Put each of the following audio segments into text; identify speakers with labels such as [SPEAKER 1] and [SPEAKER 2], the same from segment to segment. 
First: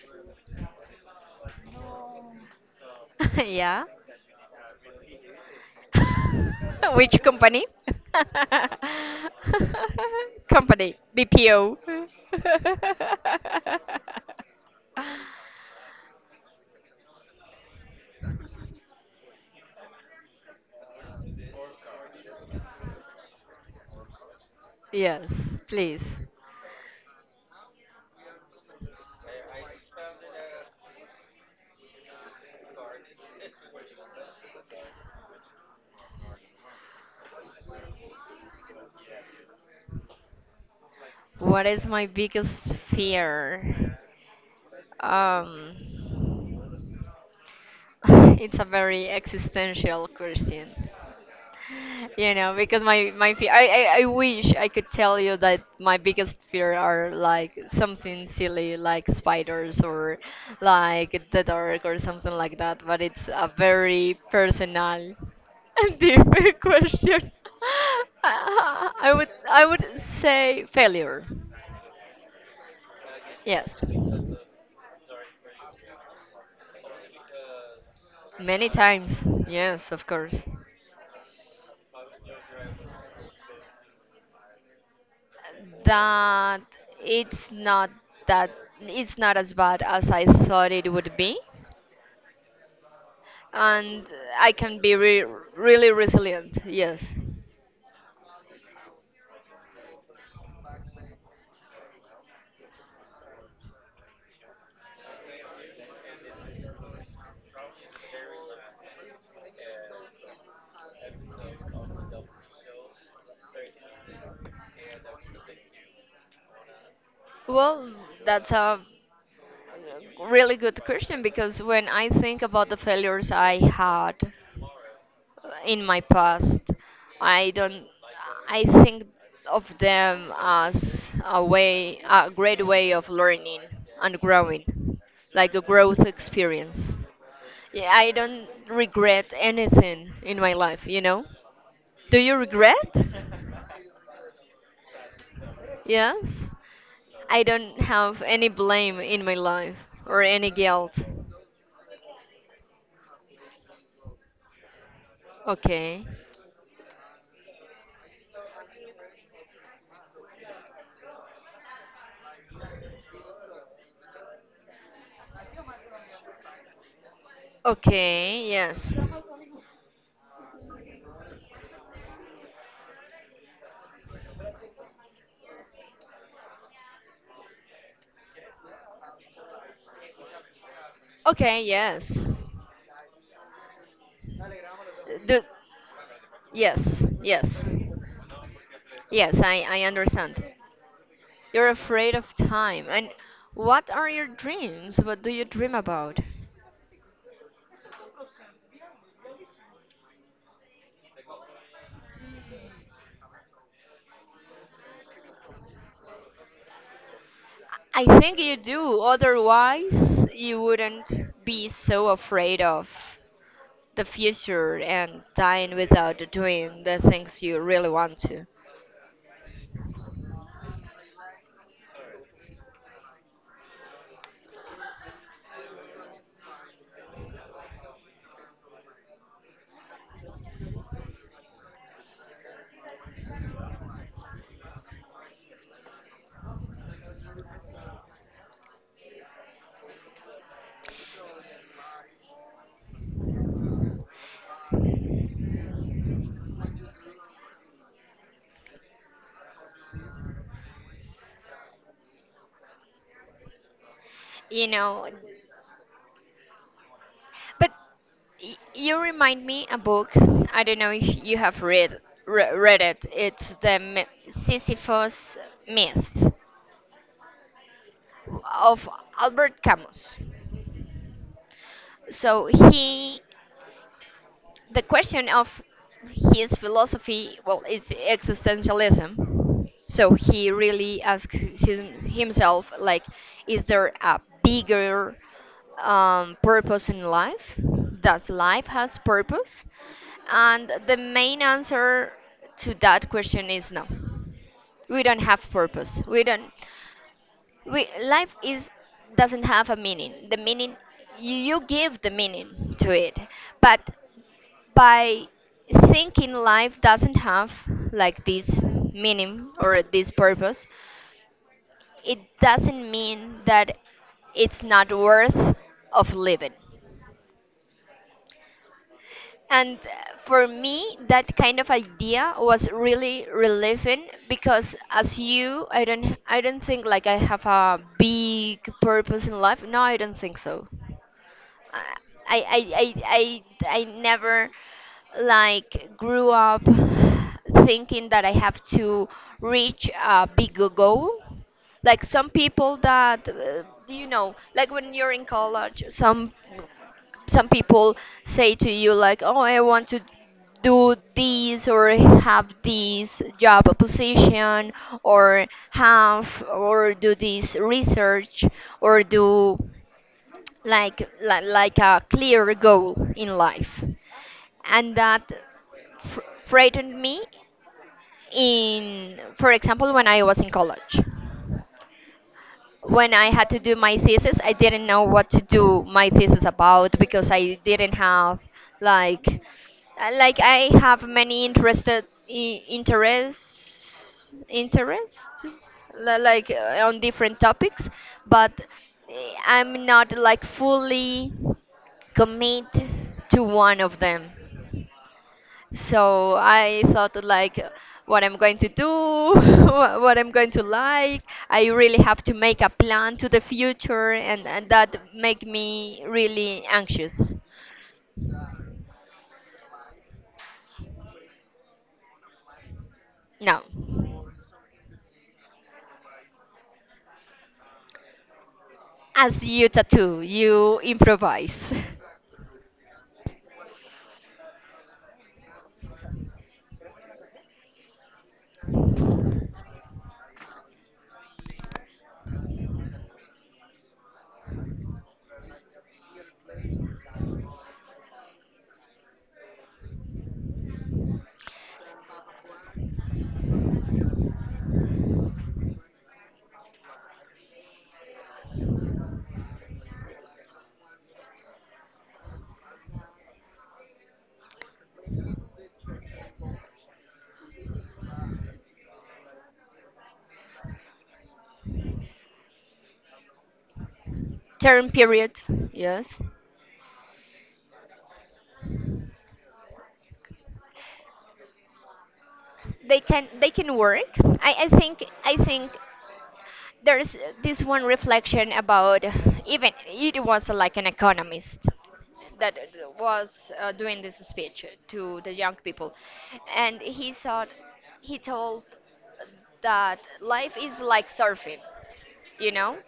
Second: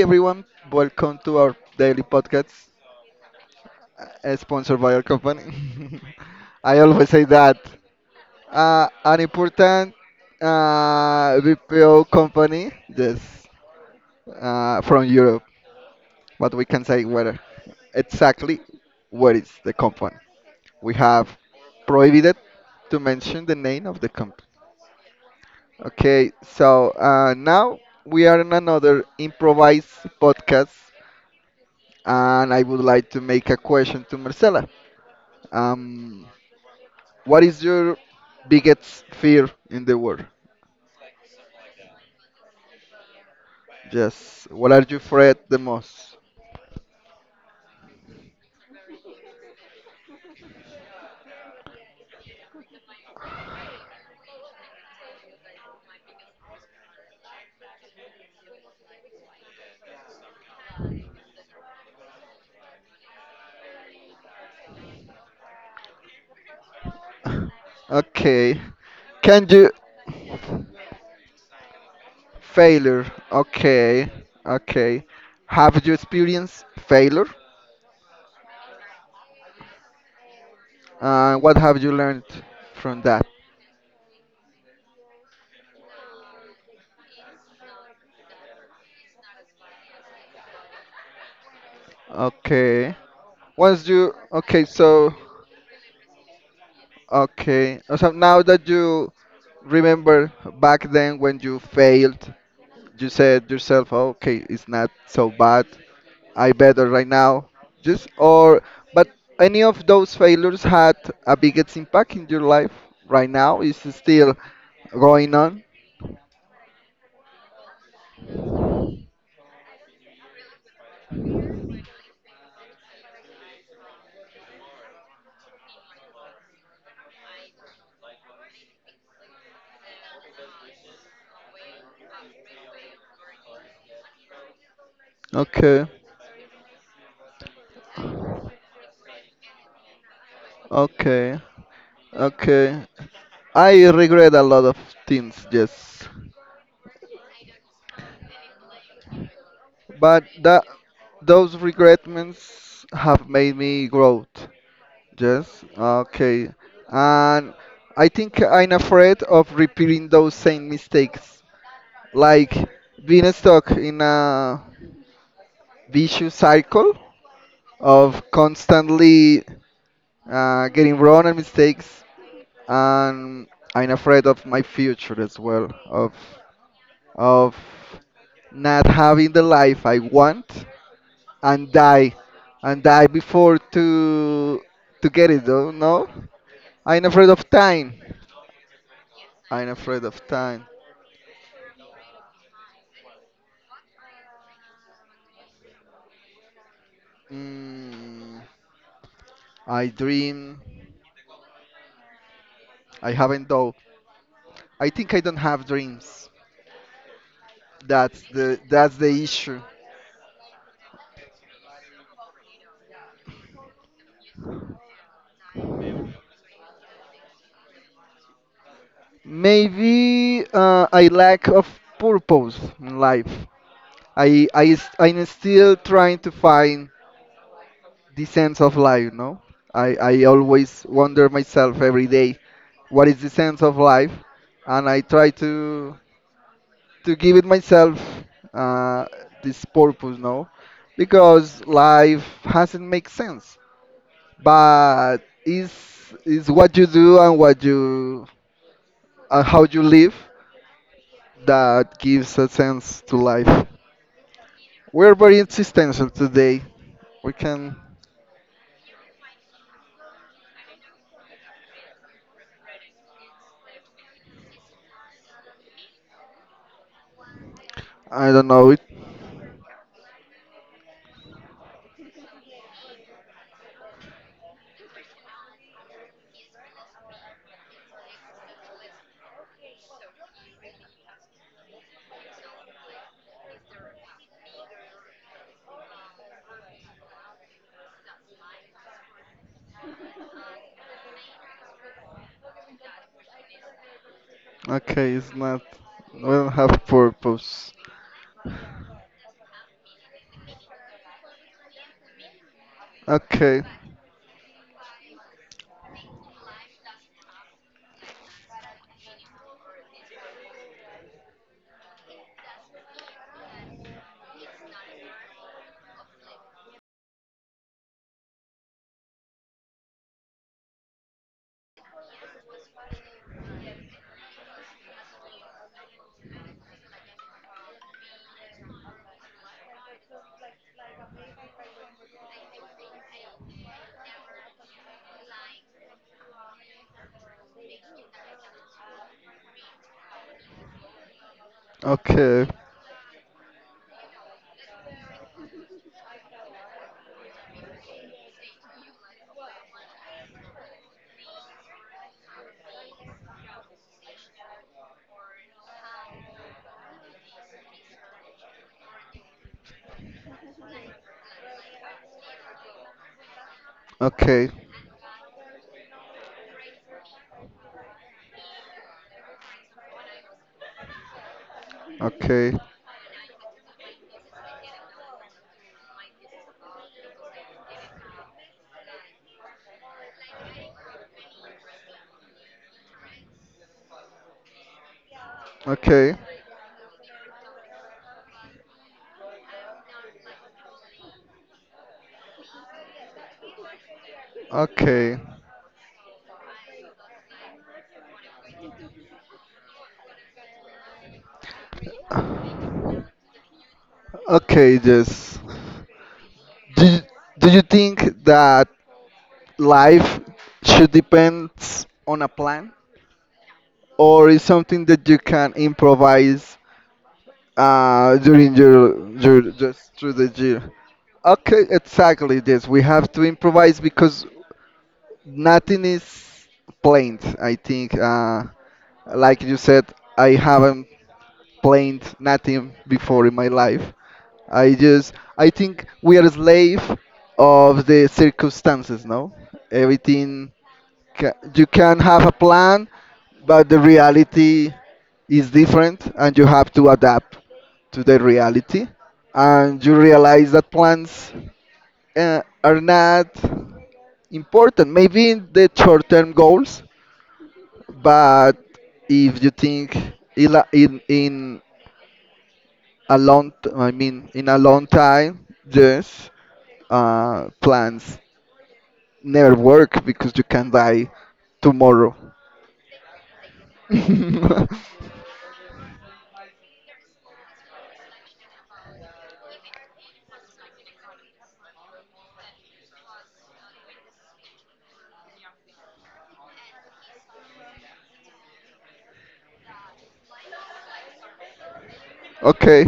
[SPEAKER 1] everyone. Welcome to our daily podcast,
[SPEAKER 2] Yeah.
[SPEAKER 1] sponsored by our company. I always
[SPEAKER 2] Which
[SPEAKER 1] say that.
[SPEAKER 2] company?
[SPEAKER 1] Uh, an important
[SPEAKER 2] Company
[SPEAKER 1] uh,
[SPEAKER 2] BPO.
[SPEAKER 1] BPO company, yes, from Europe. But we can say where exactly where is the company. We have prohibited to mention the name of the company.
[SPEAKER 2] Yes, please.
[SPEAKER 1] Okay, so now we are in another improvised podcast, and I would like to make a question to Marcela. Um, what is your biggest fear in the world?
[SPEAKER 2] What is my biggest fear?
[SPEAKER 1] Yes, what are you afraid the
[SPEAKER 2] Um.
[SPEAKER 1] most?
[SPEAKER 2] It's a very existential question. You know, because my fear, I wish I could tell you that my biggest fear are like something silly like spiders or like the dark or something like that, but it's a very personal and deep question.
[SPEAKER 1] Okay,
[SPEAKER 2] I would
[SPEAKER 1] can
[SPEAKER 2] I
[SPEAKER 1] you
[SPEAKER 2] would say failure.
[SPEAKER 1] failure?
[SPEAKER 2] Yes.
[SPEAKER 1] Okay, okay. Have you experienced failure?
[SPEAKER 2] Many times. Yes, of course.
[SPEAKER 1] What have you learned from that?
[SPEAKER 2] that it's not that it's not as bad as I thought it would be,
[SPEAKER 1] Okay. Once
[SPEAKER 2] and
[SPEAKER 1] you
[SPEAKER 2] I
[SPEAKER 1] okay,
[SPEAKER 2] can be
[SPEAKER 1] so
[SPEAKER 2] really resilient. Yes.
[SPEAKER 1] okay. So now that you remember back then when you failed, you said yourself, "Okay, it's not so bad. I better right now." Just or but any of those failures had a biggest impact in your life right now? Is it still going on?
[SPEAKER 2] Well, that's a really good question because when I think about the failures I had in my past, I don't. I think of them as a way, a great way of learning and growing, like a
[SPEAKER 1] Okay.
[SPEAKER 2] growth experience. Yeah, I don't regret anything in my life, you know?
[SPEAKER 1] Okay.
[SPEAKER 2] Do you
[SPEAKER 1] Okay.
[SPEAKER 2] regret?
[SPEAKER 1] I regret a lot of things, yes.
[SPEAKER 2] Yes. I don't have any blame in my life or
[SPEAKER 1] But
[SPEAKER 2] any
[SPEAKER 1] that
[SPEAKER 2] guilt.
[SPEAKER 1] those regretments have made me grow. Yes,
[SPEAKER 2] Okay.
[SPEAKER 1] okay. And I think I'm afraid of repeating those same mistakes, like being stuck in a vicious cycle of
[SPEAKER 2] Okay, yes.
[SPEAKER 1] constantly getting wrong and mistakes. And I'm afraid of my future as well, of not having the life I want
[SPEAKER 2] Okay,
[SPEAKER 1] and die
[SPEAKER 2] yes.
[SPEAKER 1] and die before to get
[SPEAKER 2] Do
[SPEAKER 1] it. Though no,
[SPEAKER 2] Yes,
[SPEAKER 1] I'm afraid of
[SPEAKER 2] yes.
[SPEAKER 1] time.
[SPEAKER 2] Yes, I,
[SPEAKER 1] I'm
[SPEAKER 2] I
[SPEAKER 1] afraid of
[SPEAKER 2] understand.
[SPEAKER 1] time.
[SPEAKER 2] You're afraid of time. And what are your dreams? What do you dream about?
[SPEAKER 1] Mm, I dream. I haven't though. I think I don't have dreams.
[SPEAKER 2] I
[SPEAKER 1] That's
[SPEAKER 2] think you
[SPEAKER 1] the that's
[SPEAKER 2] do,
[SPEAKER 1] the issue.
[SPEAKER 2] otherwise, you wouldn't be so afraid of the future and dying without doing the things you really want to.
[SPEAKER 1] Maybe I lack of purpose in life. I am still trying to find the sense of life. No, I always wonder myself every day, what is the sense of life, and I try to give it myself uh, this purpose, no? Because life hasn't make sense, but it's it's what you do and what you and how you live that gives a sense to life.
[SPEAKER 2] You know,
[SPEAKER 1] We're very existential today. We
[SPEAKER 2] but
[SPEAKER 1] can,
[SPEAKER 2] you remind me a book. I don't know if you have read read it. It's the Sisyphus myth
[SPEAKER 1] I don't know it.
[SPEAKER 2] of Albert Camus. So he The question of his philosophy, well, it's existentialism. So he really asks himself, like, is there a bigger purpose in life? Does life has purpose? And the main answer to that question is no. We
[SPEAKER 1] Okay,
[SPEAKER 2] don't
[SPEAKER 1] it's
[SPEAKER 2] have
[SPEAKER 1] not.
[SPEAKER 2] purpose.
[SPEAKER 1] We
[SPEAKER 2] We don't.
[SPEAKER 1] don't have purpose.
[SPEAKER 2] We life is doesn't have a meaning. The meaning you give the meaning to it,
[SPEAKER 1] Okay,
[SPEAKER 2] but by thinking life doesn't have like this meaning or this purpose, it doesn't mean that it's not worth of living, and for me that kind of idea was really relieving because as you, I don't think like I have a big purpose in life, no, I don't think so. I I I never like grew up thinking that I have to reach a big goal. Like some
[SPEAKER 1] okay,
[SPEAKER 2] people that you know, like when you're in college, some people say to you like, "Oh, I want to do this or have this job position or have or do this research or do like a clear goal in life,"
[SPEAKER 1] okay,
[SPEAKER 2] and that frightened me. In For example, when I was in college,
[SPEAKER 1] okay,
[SPEAKER 2] when I had to do my thesis, I didn't know what to do my thesis about because I didn't have like like I have many interested I- interests interest
[SPEAKER 1] okay,
[SPEAKER 2] like on different topics, but I'm not like fully commit to one of them.
[SPEAKER 1] okay,
[SPEAKER 2] So I thought like what I'm going to do, what I'm going to like. I really have to make a plan to the future, and
[SPEAKER 1] okay.
[SPEAKER 2] that
[SPEAKER 1] Yes.
[SPEAKER 2] make me really
[SPEAKER 1] Do you,
[SPEAKER 2] anxious.
[SPEAKER 1] do you think that life should depend on a plan,
[SPEAKER 2] No,
[SPEAKER 1] or is something that you can improvise during
[SPEAKER 2] as
[SPEAKER 1] your
[SPEAKER 2] you
[SPEAKER 1] just through
[SPEAKER 2] tattoo,
[SPEAKER 1] the year?
[SPEAKER 2] you
[SPEAKER 1] Okay,
[SPEAKER 2] improvise.
[SPEAKER 1] exactly this. We have to improvise because nothing is planned. I think, like you said, I haven't planned nothing before in my life. I just, I think we are a slave of the circumstances, no? Everything you can have a plan, but the reality is different, and you have to adapt to the reality. And you realize that plans are not important. Maybe in the short-term goals, but if you think in a long, I mean, in a long
[SPEAKER 2] Term period,
[SPEAKER 1] time,
[SPEAKER 2] yes.
[SPEAKER 1] yes, plans never work because you can die tomorrow.
[SPEAKER 2] They can work. I, I think I think there's this one reflection about, even it was like an economist that was doing this speech to the young people, and he told that life is like surfing, you know,
[SPEAKER 1] Okay.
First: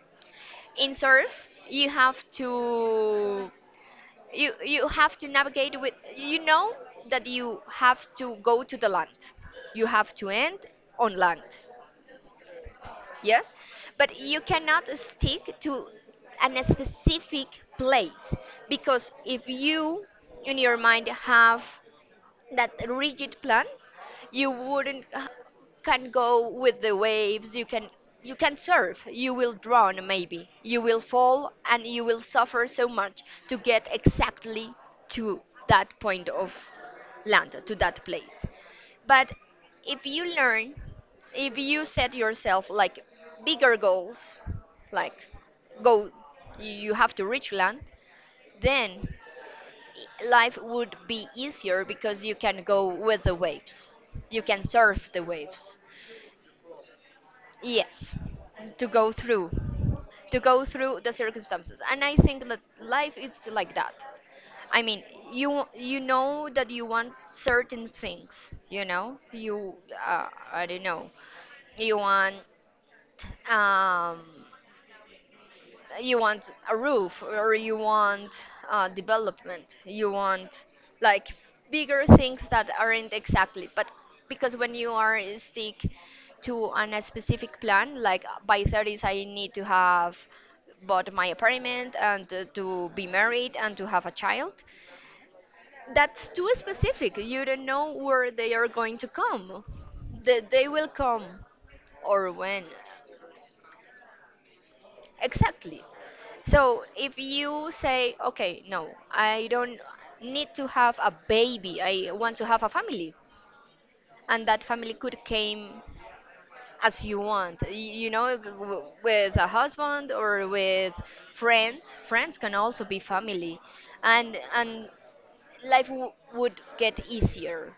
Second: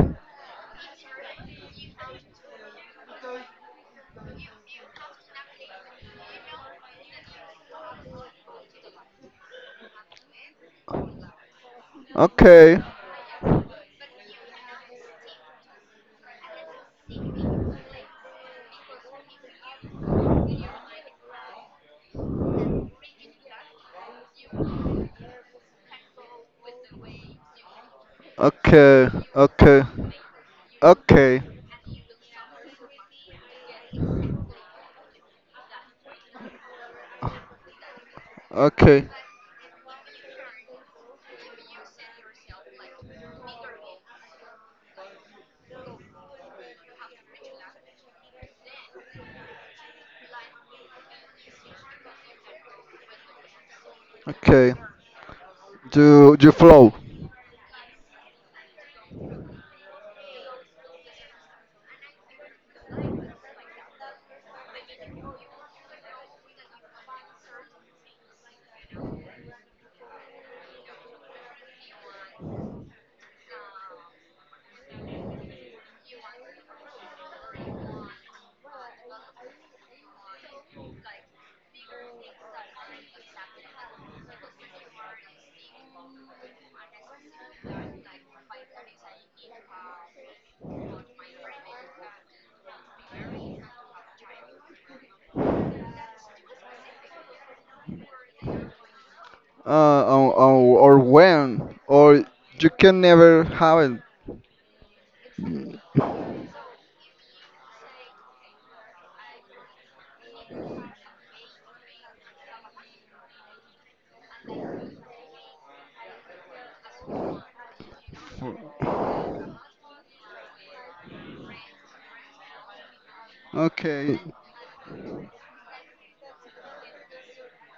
[SPEAKER 2] in surf you have to, you have to navigate with, you know, that you have to go to the land, you have to end on land,
[SPEAKER 1] Okay.
[SPEAKER 2] yes, but you cannot stick to an specific place, because if you in your mind have that rigid plan, you wouldn't can go with the waves, you can surf,
[SPEAKER 1] Okay.
[SPEAKER 2] you will
[SPEAKER 1] Okay.
[SPEAKER 2] drown, maybe you will
[SPEAKER 1] Okay.
[SPEAKER 2] fall and you will suffer so much to get exactly to that point of land, to that place.
[SPEAKER 1] Okay.
[SPEAKER 2] But if you learn, if you set yourself like bigger goals, like go, you have to reach land, then life would be easier because you can go with the waves. You can
[SPEAKER 1] Okay.
[SPEAKER 2] surf the waves.
[SPEAKER 1] Do you flow?
[SPEAKER 2] Yes, to go through, to go through the circumstances. And I think that life is like that. I mean, you know that you want certain things. You know, you uh, I don't know, you want um, you want a roof or you want development, you want like bigger things that aren't exactly, but because when you are stick to a specific plan like by 30s I need to have bought my apartment and to be married and to have a child, that's too specific, you don't know where they are going to come,
[SPEAKER 1] Uh, or, or,
[SPEAKER 2] they will
[SPEAKER 1] or
[SPEAKER 2] come,
[SPEAKER 1] when? Or
[SPEAKER 2] or when.
[SPEAKER 1] you can never have
[SPEAKER 2] Exactly. So if you say, okay, no, I don't need to have a baby, I want to have a family, and that family could came as you want. You know,
[SPEAKER 1] it.
[SPEAKER 2] with a husband or with friends. Friends can also be family,
[SPEAKER 1] Okay.
[SPEAKER 2] and life would get easier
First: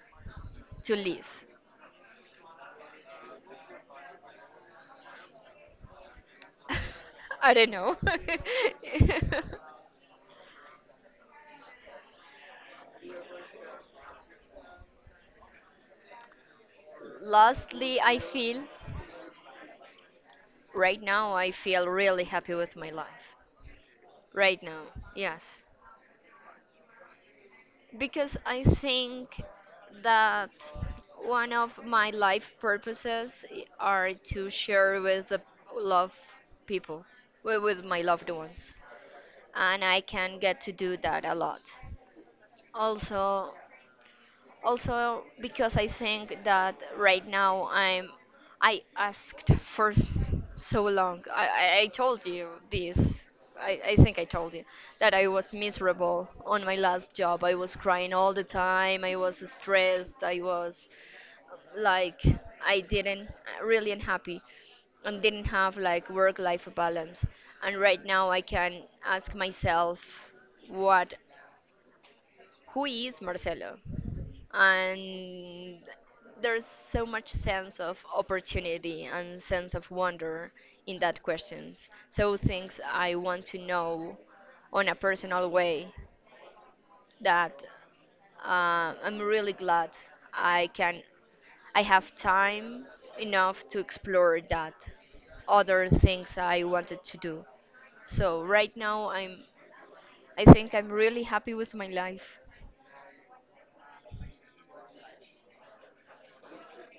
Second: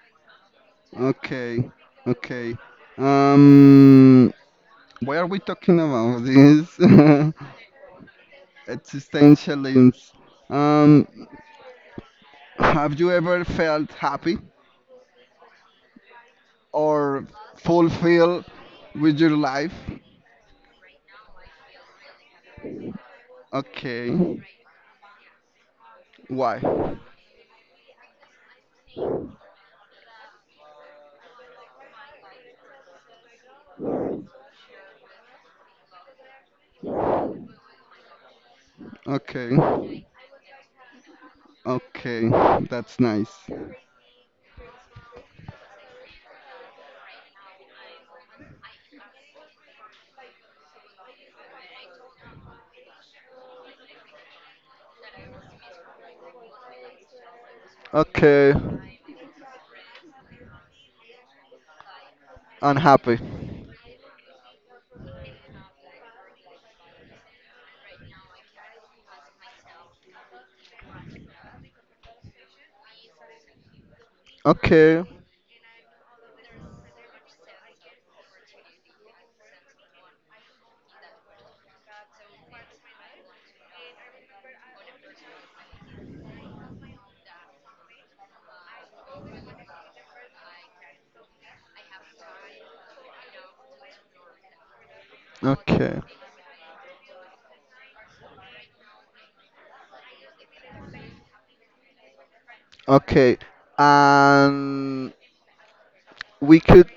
[SPEAKER 2] to live.
[SPEAKER 1] Okay. Okay. Um, why are we talking about this?
[SPEAKER 2] I don't know.
[SPEAKER 1] Existential links. Um, have you ever felt happy or
[SPEAKER 2] Lastly, I
[SPEAKER 1] fulfilled
[SPEAKER 2] feel
[SPEAKER 1] with your life?
[SPEAKER 2] Right now, I feel really happy with my life.
[SPEAKER 1] Okay.
[SPEAKER 2] Right now, yes.
[SPEAKER 1] Why?
[SPEAKER 2] Because I think that one of my life are to share with the love people, with my loved ones.
[SPEAKER 1] Okay.
[SPEAKER 2] And I can get to do that a lot.
[SPEAKER 1] Okay. That's nice.
[SPEAKER 2] Also, also because I think that right now I asked for so long. I told you this. I think I told you that I was miserable on my last job. I was crying all the
[SPEAKER 1] Okay.
[SPEAKER 2] time. I was stressed. I was like I
[SPEAKER 1] Unhappy.
[SPEAKER 2] didn't really unhappy and didn't have like work life balance. And right now I can ask myself, what, who is Marcelo?
[SPEAKER 1] Okay.
[SPEAKER 2] And there's so much sense of opportunity and sense of wonder in that question. So things I want to know on a personal way, that I'm really glad I can I have time enough to explore that, other
[SPEAKER 1] Okay.
[SPEAKER 2] things I wanted to do. So right now I think I'm really happy with my life.
[SPEAKER 1] Okay. And we could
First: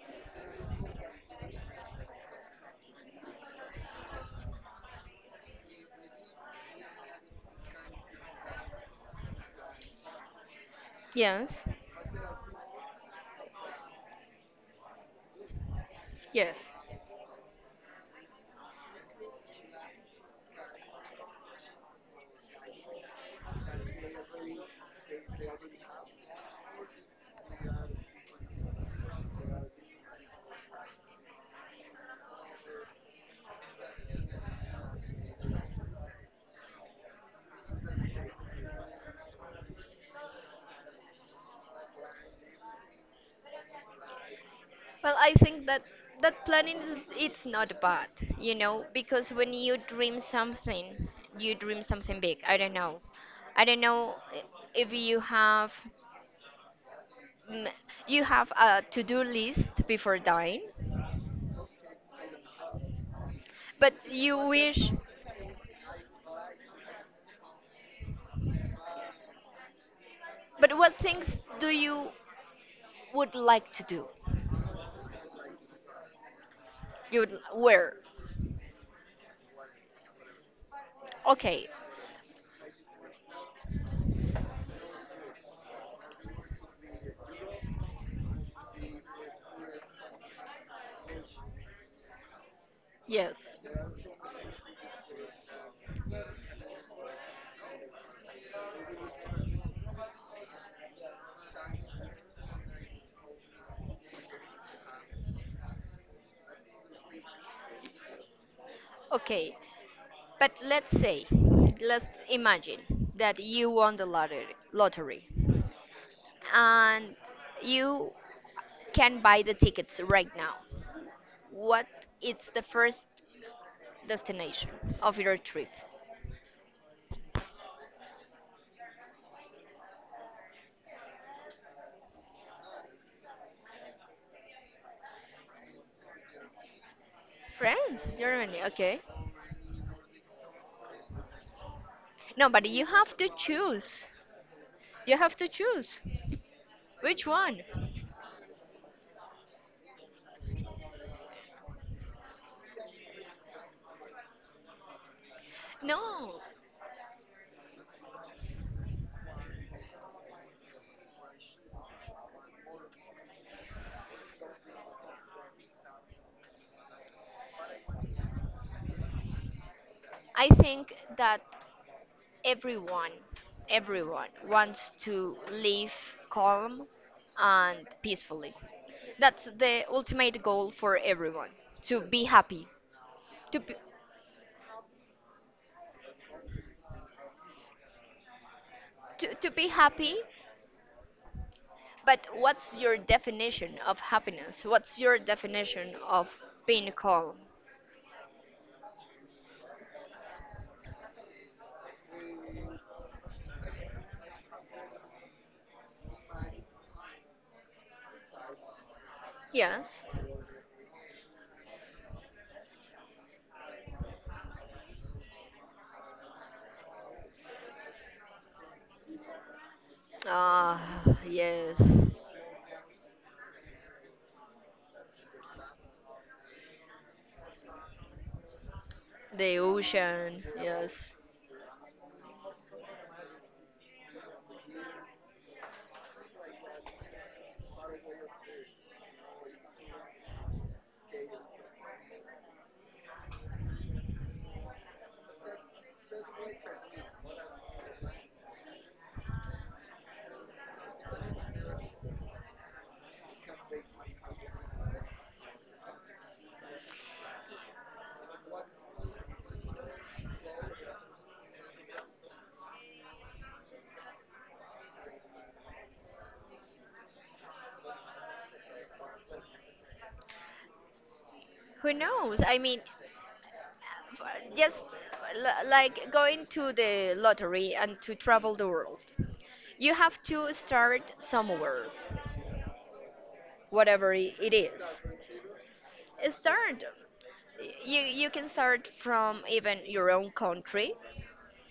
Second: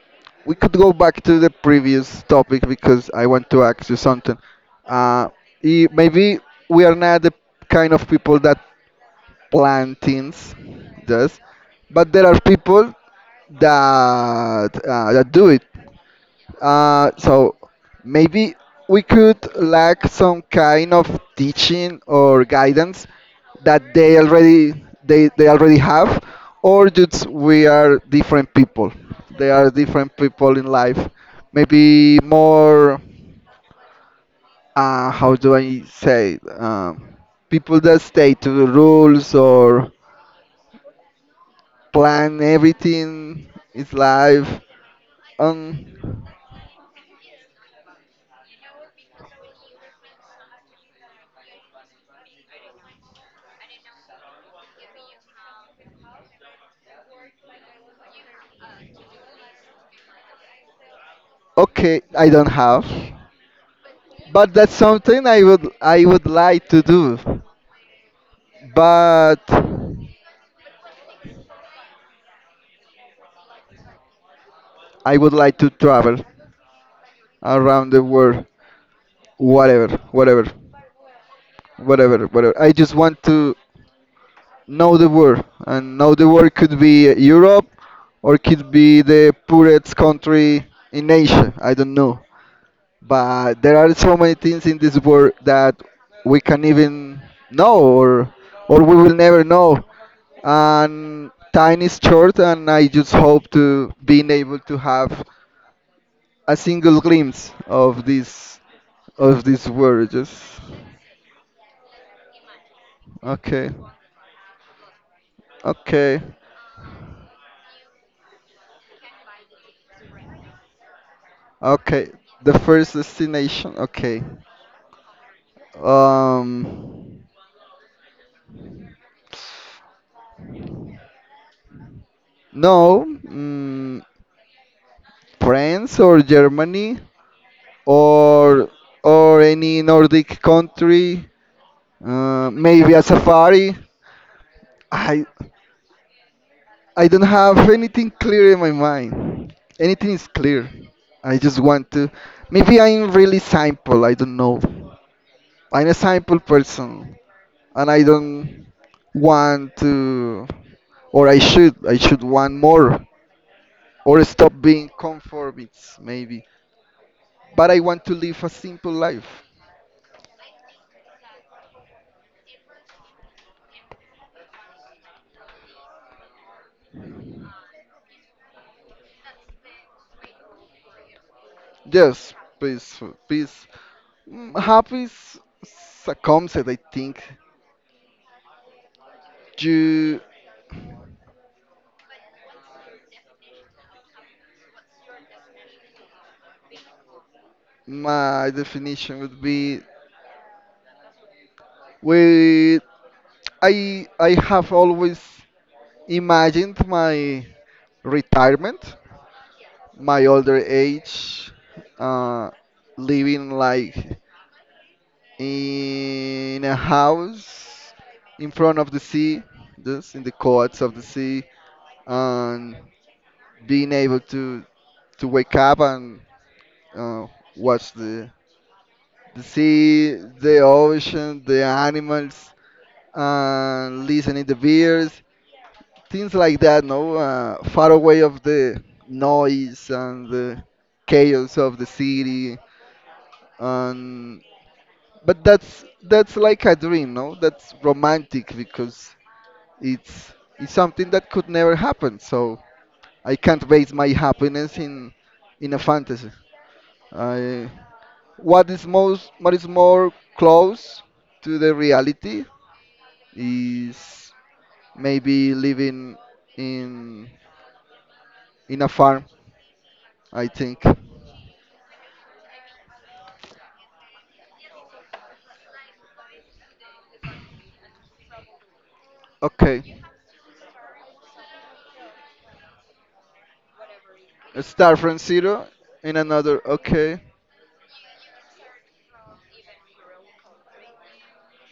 [SPEAKER 1] we could go back to the previous topic because I want to ask you something. Uh, I- maybe we are not the kind of people that plan things, yes,
[SPEAKER 2] Yes.
[SPEAKER 1] but there are people that that do it.
[SPEAKER 2] Yes.
[SPEAKER 1] So maybe we could lack some kind of teaching or guidance that they already they already have, or just we are different people. They are different people in life. Maybe more. How do I say? It? People that stay to the rules or plan everything is life.
[SPEAKER 2] Well, I think
[SPEAKER 1] Um,
[SPEAKER 2] that planning is it's not bad, you know, because when you dream something big. I don't know. I don't know i- if you have, mm, you have a to-do list before dying,
[SPEAKER 1] okay, I don't have.
[SPEAKER 2] but you
[SPEAKER 1] But that's
[SPEAKER 2] wish,
[SPEAKER 1] something I would like to do. But
[SPEAKER 2] but what things do you would like to do?
[SPEAKER 1] I would like to travel
[SPEAKER 2] You would
[SPEAKER 1] around
[SPEAKER 2] where?
[SPEAKER 1] the world, whatever, whatever,
[SPEAKER 2] Okay.
[SPEAKER 1] whatever, whatever. I just want to know the world, and know the world could be Europe, or could be the poorest country in Asia. I don't know,
[SPEAKER 2] Yes.
[SPEAKER 1] but there are so many things in this world that we can even know, or we will never know. And time is short and I just hope to being able to have a single glimpse of
[SPEAKER 2] Okay.
[SPEAKER 1] this world just
[SPEAKER 2] But let's say, let's imagine that
[SPEAKER 1] okay
[SPEAKER 2] you won the lottery
[SPEAKER 1] okay
[SPEAKER 2] and you can buy the tickets right now. What?
[SPEAKER 1] okay
[SPEAKER 2] It's
[SPEAKER 1] the
[SPEAKER 2] the
[SPEAKER 1] first
[SPEAKER 2] first
[SPEAKER 1] destination okay
[SPEAKER 2] destination of your trip?
[SPEAKER 1] um no mm, france or Germany
[SPEAKER 2] France, Germany,
[SPEAKER 1] or
[SPEAKER 2] okay.
[SPEAKER 1] or any Nordic country
[SPEAKER 2] No, but you
[SPEAKER 1] maybe a
[SPEAKER 2] have to
[SPEAKER 1] safari
[SPEAKER 2] choose. You
[SPEAKER 1] i
[SPEAKER 2] have to choose.
[SPEAKER 1] I don't
[SPEAKER 2] Which one?
[SPEAKER 1] have anything clear in my mind. Anything is clear. I just want to. Maybe I'm really simple. I don't know. I'm a simple
[SPEAKER 2] No,
[SPEAKER 1] person, and I don't want to, or I should. I should want more, or stop being conformist, maybe. But I want to live a simple life.
[SPEAKER 2] I think that everyone, everyone wants to live calm and peacefully. That's the ultimate goal for everyone to be
[SPEAKER 1] Yes,
[SPEAKER 2] happy.
[SPEAKER 1] peaceful,
[SPEAKER 2] To
[SPEAKER 1] peace.
[SPEAKER 2] be,
[SPEAKER 1] Happy is a concept, I think.
[SPEAKER 2] to be happy.
[SPEAKER 1] You,
[SPEAKER 2] But what's your definition of happiness? What's your definition of being calm?
[SPEAKER 1] my definition would be with I have always imagined my retirement,
[SPEAKER 2] Yes.
[SPEAKER 1] my older age, uh, living like in a house in front of the sea, just in the
[SPEAKER 2] Ah,
[SPEAKER 1] courts of the sea,
[SPEAKER 2] yes.
[SPEAKER 1] and being able to wake up and uh, watch the
[SPEAKER 2] The
[SPEAKER 1] sea,
[SPEAKER 2] ocean,
[SPEAKER 1] the
[SPEAKER 2] yes.
[SPEAKER 1] ocean, the animals, and listening the birds, things like that, no, far away of the noise and the chaos of the city, and but that's like a dream, no? That's romantic because it's it's something that could never happen. So I can't base my happiness in a fantasy. I what is most what is more close to the reality is maybe living in in a farm. I think.
[SPEAKER 2] Who knows? I mean, f- just like going to the lottery and to travel the world. You
[SPEAKER 1] Okay.
[SPEAKER 2] have to start somewhere, whatever it
[SPEAKER 1] Start
[SPEAKER 2] is.
[SPEAKER 1] from zero in another.
[SPEAKER 2] Start.
[SPEAKER 1] Okay.
[SPEAKER 2] You can start from even your own country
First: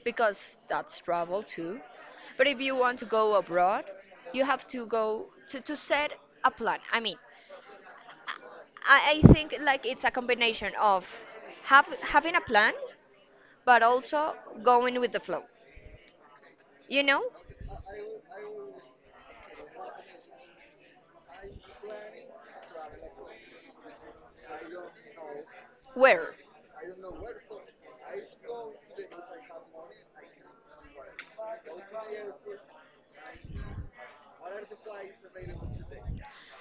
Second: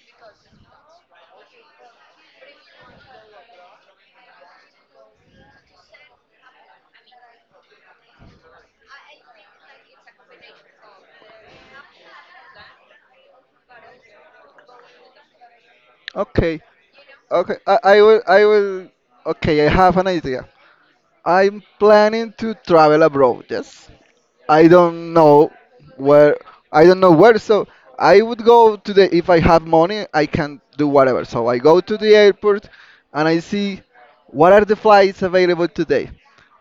[SPEAKER 2] because that's travel too. But if you want to go abroad, you have to to set a plan. I mean, I think like it's a combination of have having a plan, but also going with the flow.
[SPEAKER 1] Okay.
[SPEAKER 2] You know,
[SPEAKER 1] Okay. I will. I will. Okay. I have an idea. I'm planning to travel abroad. Yes. I don't know
[SPEAKER 2] where
[SPEAKER 1] where. I don't know where. So I would go to the. If I have money, I can do whatever. So I go to the airport, and I see what are the flights available today.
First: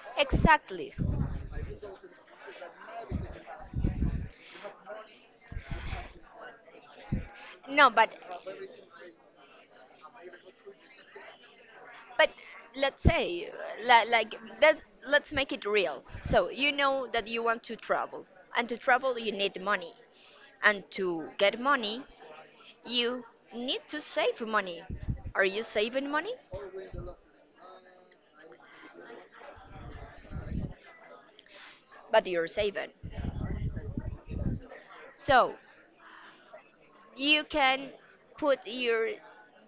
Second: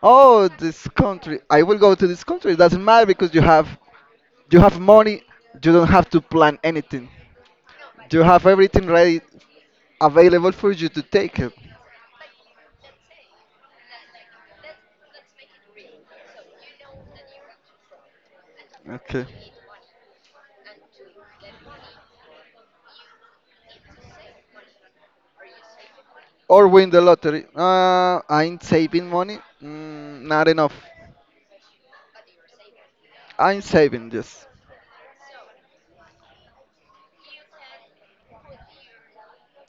[SPEAKER 1] Oh, this
[SPEAKER 2] exactly?
[SPEAKER 1] country. I will go to this country. It doesn't matter because you have money. You don't have to plan anything.
[SPEAKER 2] No, but
[SPEAKER 1] You have everything ready available for you to take it.
[SPEAKER 2] but let's say like that's let's make it real. So you know that you want to travel, and to travel
[SPEAKER 1] Okay.
[SPEAKER 2] you need money, and to get money you need to save money. Are you saving money?
[SPEAKER 1] Or win the lottery. I'm saving money. Not enough.
[SPEAKER 2] But you're saving.
[SPEAKER 1] I'm saving this.
[SPEAKER 2] So you can put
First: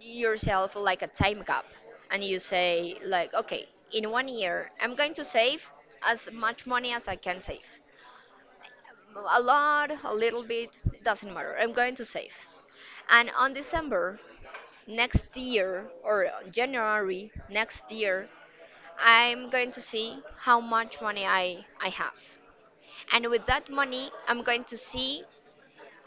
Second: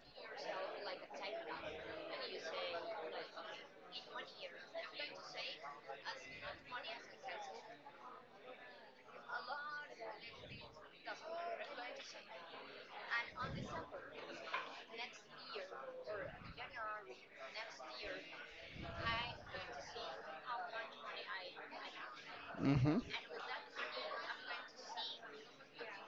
[SPEAKER 2] yourself like a time cap and you say like, okay, in 1 year I'm going to save as much money as I can save. A lot, a little bit, doesn't matter. I'm going to save. And on December next year or January next year, I'm going to see how much money I have,
[SPEAKER 1] Mhm.
[SPEAKER 2] and with that money I'm going to see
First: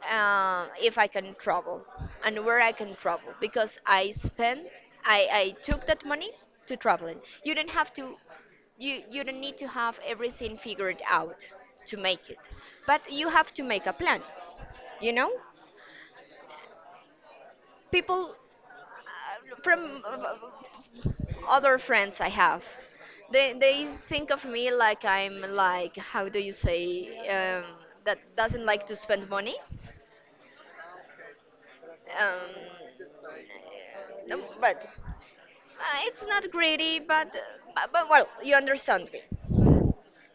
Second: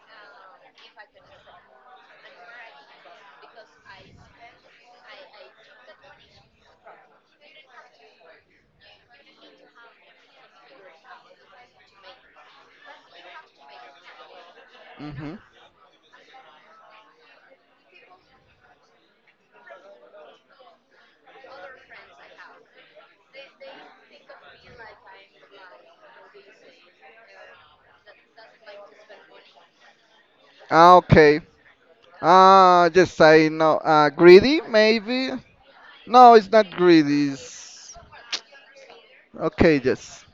[SPEAKER 2] if I can travel and where I can travel because I took that money to traveling. You don't need to have everything figured out to make it, but you have to make a plan, you know.
[SPEAKER 1] Mhm.
[SPEAKER 2] People from other friends I have, they think of me like I'm like, how do you say, um, that doesn't like to spend money.
[SPEAKER 1] Ah, okay. Ah,
[SPEAKER 2] Um,
[SPEAKER 1] yes, I know. Greedy,
[SPEAKER 2] but
[SPEAKER 1] maybe.
[SPEAKER 2] it's
[SPEAKER 1] No,
[SPEAKER 2] not
[SPEAKER 1] it's not
[SPEAKER 2] greedy, but,
[SPEAKER 1] greedy. It's...
[SPEAKER 2] but well, you understand me.
[SPEAKER 1] Okay, yes.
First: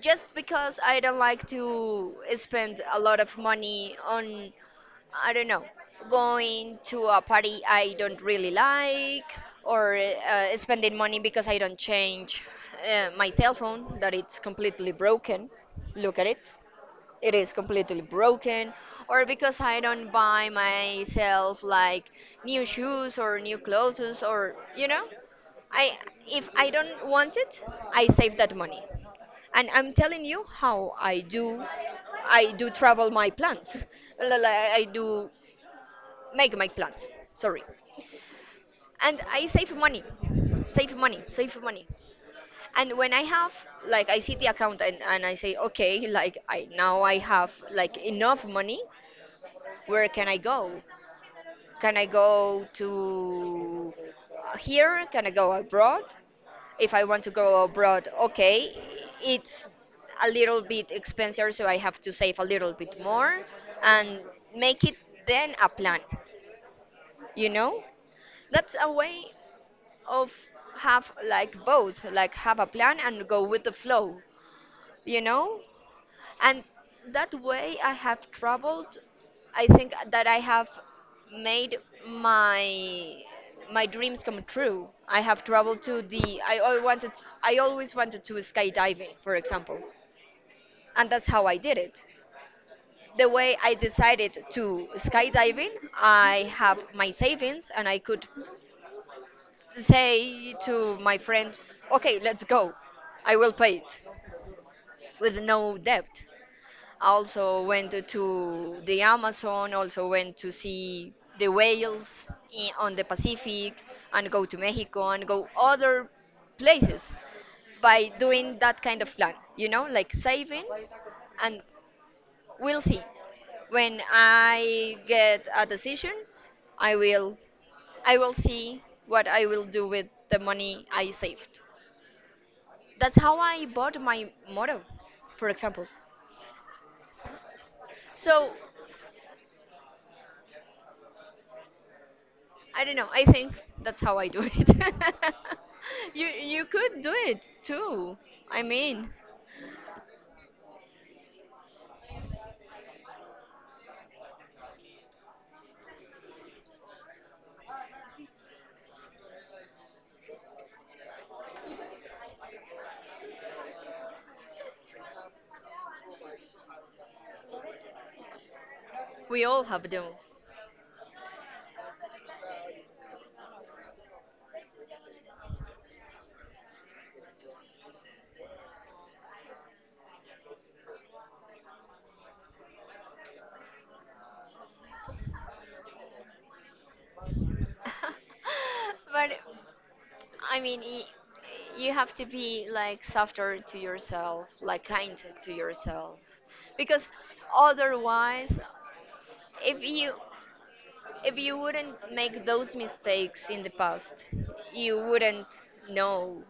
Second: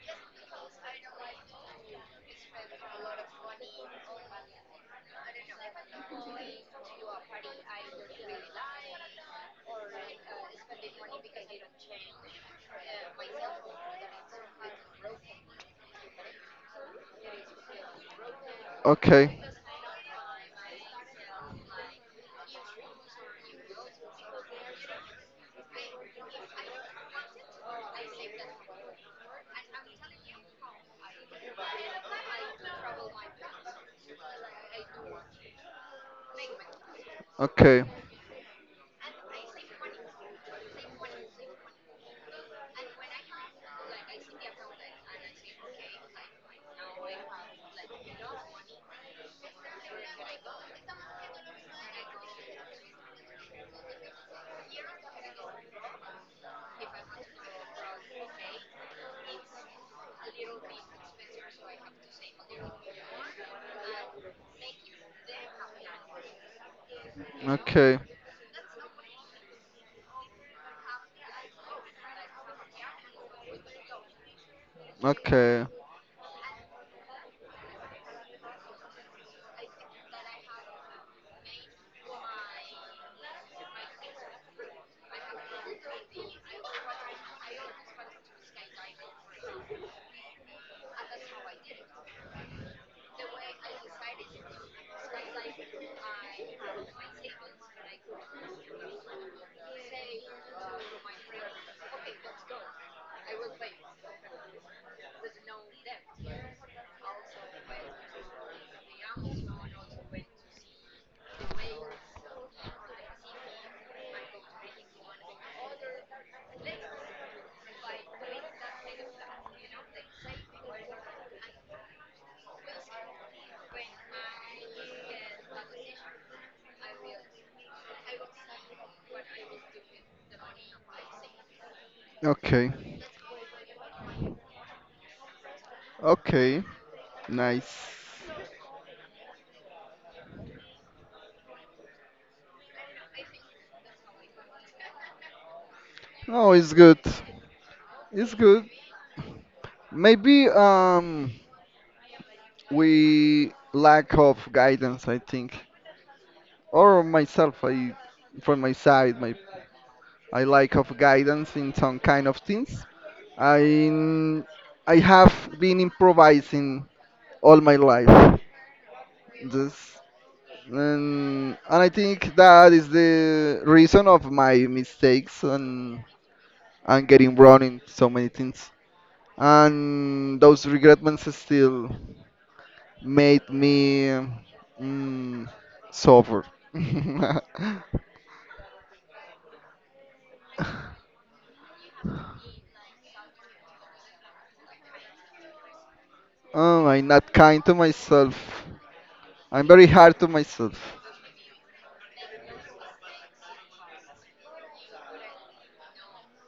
[SPEAKER 2] Just because I don't like to spend a lot of money on, I don't know, going to a party I don't really like, or spending money because I don't change my cell phone that it's completely broken. Look at it, it is completely broken. Or
[SPEAKER 1] Okay.
[SPEAKER 2] because I don't buy myself, like, new shoes or new clothes, or you know I if I don't want it, I save that money. And I'm telling you how I do. I do travel my plans Like, I do make my plans. Sorry.
[SPEAKER 1] Okay.
[SPEAKER 2] And I save money, save money, save money. And when I have, like, I see the account and, I say, okay, like, I have like enough money. Where can I go? Can I go to here? Can I go abroad? If I want to go abroad, okay, it's a little bit expensive, so I have to save a little bit more and make it then a plan. You know,
[SPEAKER 1] Okay.
[SPEAKER 2] that's a way of have like both, like have a plan and go with the flow. You know,
[SPEAKER 1] Okay.
[SPEAKER 2] and that way I have traveled. I think that I have made my my dreams come true. I have traveled to the I always wanted to skydiving, for example. And that's how I did it. The way I decided to skydiving, I have my savings and I could say to my friend, okay, let's go, I will pay it, with no debt. Also went to the Amazon, also went to see the whales in, on the Pacific, and go to Mexico and go other places by doing that kind of plan, you know, like saving, and we'll see. When I get a decision, I will I will see what I will do with the money I saved.
[SPEAKER 1] Okay.
[SPEAKER 2] That's how I bought my motor, for example.
[SPEAKER 1] Okay. Nice.
[SPEAKER 2] So I don't know. I think that's how I do it. you
[SPEAKER 1] No,
[SPEAKER 2] you
[SPEAKER 1] it's good.
[SPEAKER 2] could do it too.
[SPEAKER 1] It's
[SPEAKER 2] I
[SPEAKER 1] good.
[SPEAKER 2] mean,
[SPEAKER 1] Maybe we lack of guidance, I think, or myself. I, from my side, my I lack of guidance in some kind of things. I I have been improvising all my life.
[SPEAKER 2] we all have
[SPEAKER 1] Just
[SPEAKER 2] them.
[SPEAKER 1] and I think that is the reason of my mistakes and getting wrong in so many things. And those regretments still. Made me mm, suffer.
[SPEAKER 2] but I mean, y- you have to be like softer to yourself, like kind to yourself,
[SPEAKER 1] Oh,
[SPEAKER 2] because
[SPEAKER 1] I'm not kind to myself.
[SPEAKER 2] otherwise,
[SPEAKER 1] I'm
[SPEAKER 2] if
[SPEAKER 1] very
[SPEAKER 2] you
[SPEAKER 1] hard to myself.
[SPEAKER 2] if you wouldn't make those mistakes in the past, you wouldn't know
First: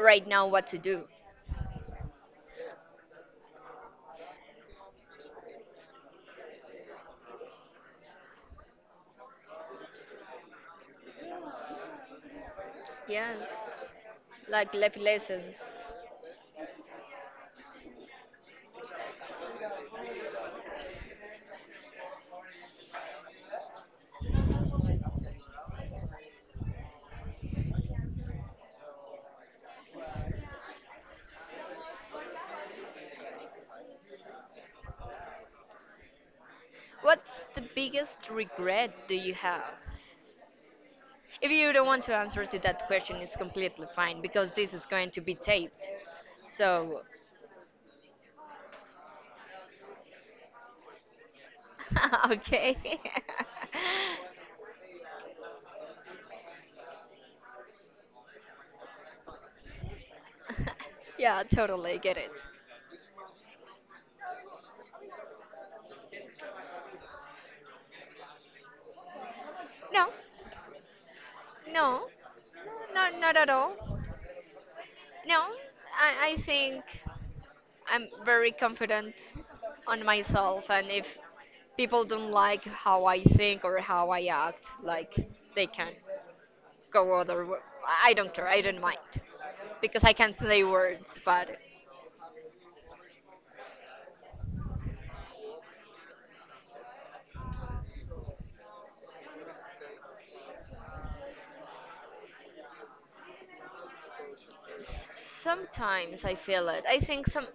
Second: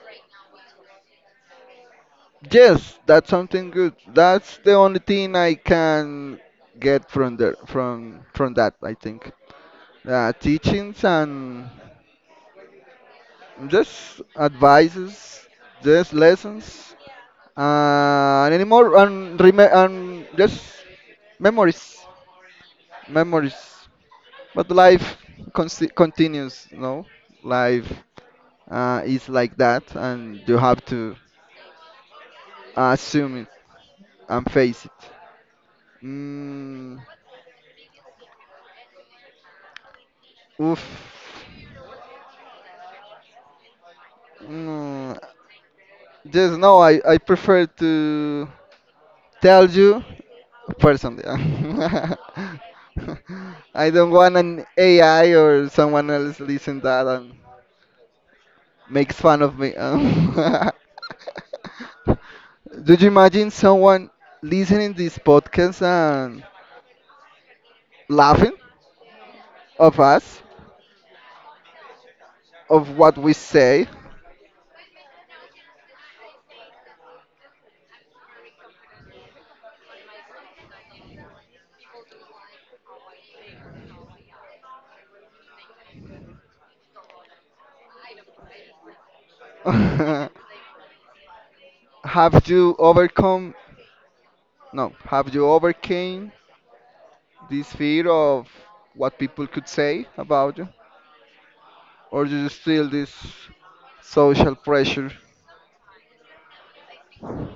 [SPEAKER 2] right now what to do.
[SPEAKER 1] Yes, that's something good. That's the only thing I can get from there from that. I think teachings and
[SPEAKER 2] Yes,
[SPEAKER 1] just
[SPEAKER 2] like life
[SPEAKER 1] advices,
[SPEAKER 2] lessons.
[SPEAKER 1] just lessons, and anymore and, and just memories, memories. But life consi continues, no? Life is like that, and you have to assume it and face it. Mm,
[SPEAKER 2] What's the biggest regret do you have?
[SPEAKER 1] Oof.
[SPEAKER 2] If you don't want to answer to that question, it's completely fine because this is going
[SPEAKER 1] Mm,
[SPEAKER 2] to be taped.
[SPEAKER 1] just no,
[SPEAKER 2] So,
[SPEAKER 1] I prefer to tell you personally.
[SPEAKER 2] okay.
[SPEAKER 1] I don't want an AI or someone else listen that and makes fun of me.
[SPEAKER 2] yeah, totally get it.
[SPEAKER 1] Do you imagine someone listening this podcast and laughing of
[SPEAKER 2] No,
[SPEAKER 1] us,
[SPEAKER 2] no,
[SPEAKER 1] of what
[SPEAKER 2] no,
[SPEAKER 1] we
[SPEAKER 2] not at all.
[SPEAKER 1] say?
[SPEAKER 2] No, I think I'm very confident on myself, and if people don't like how I think or how I act, like, they can go other. I don't care. I don't mind because I
[SPEAKER 1] Have
[SPEAKER 2] can't say words. But
[SPEAKER 1] you overcome? No, have you overcame this fear of what people could say about you, or do you still this social pressure?
[SPEAKER 2] sometimes I feel it. I think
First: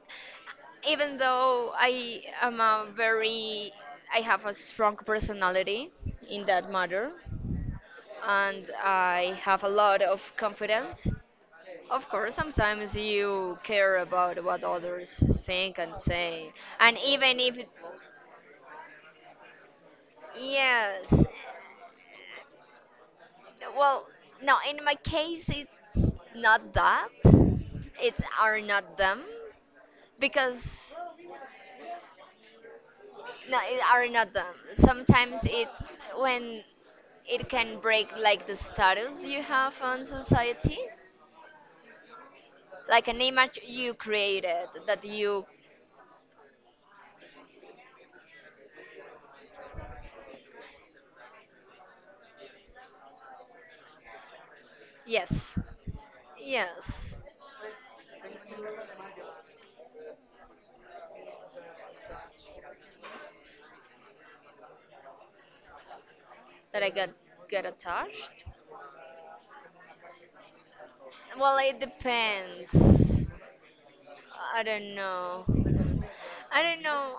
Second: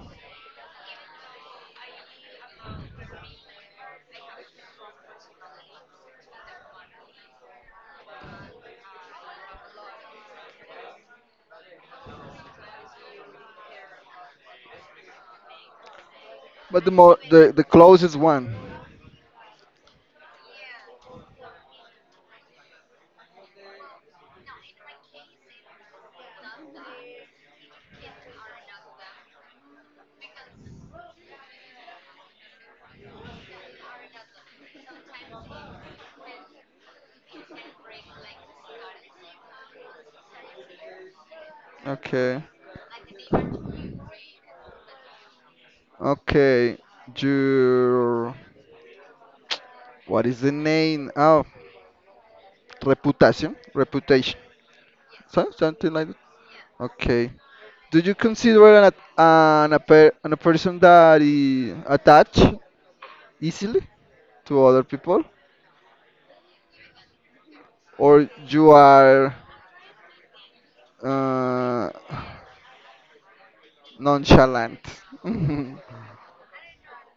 [SPEAKER 2] even though I am a very, I have a strong personality in that matter, and I have a lot of confidence. Of course, sometimes you care about what others think and say,
[SPEAKER 1] But the
[SPEAKER 2] and
[SPEAKER 1] more
[SPEAKER 2] even if.
[SPEAKER 1] the closest one.
[SPEAKER 2] Yes, well, no, in my case, it's not that. It are not them, because, no, it are not them. Sometimes it's when it can break like the status you have on society,
[SPEAKER 1] Okay,
[SPEAKER 2] like an image you created that you,
[SPEAKER 1] okay. Your what is the name? Oh, reputation, reputation. So,
[SPEAKER 2] yes,
[SPEAKER 1] something like
[SPEAKER 2] yes,
[SPEAKER 1] okay. Do you consider an, at- an, a, per, an a person that is attached easily to other people,
[SPEAKER 2] that I got
[SPEAKER 1] or
[SPEAKER 2] attached.
[SPEAKER 1] you are
[SPEAKER 2] Well, it
[SPEAKER 1] uh,
[SPEAKER 2] depends. I
[SPEAKER 1] nonchalant?
[SPEAKER 2] don't know. I don't know.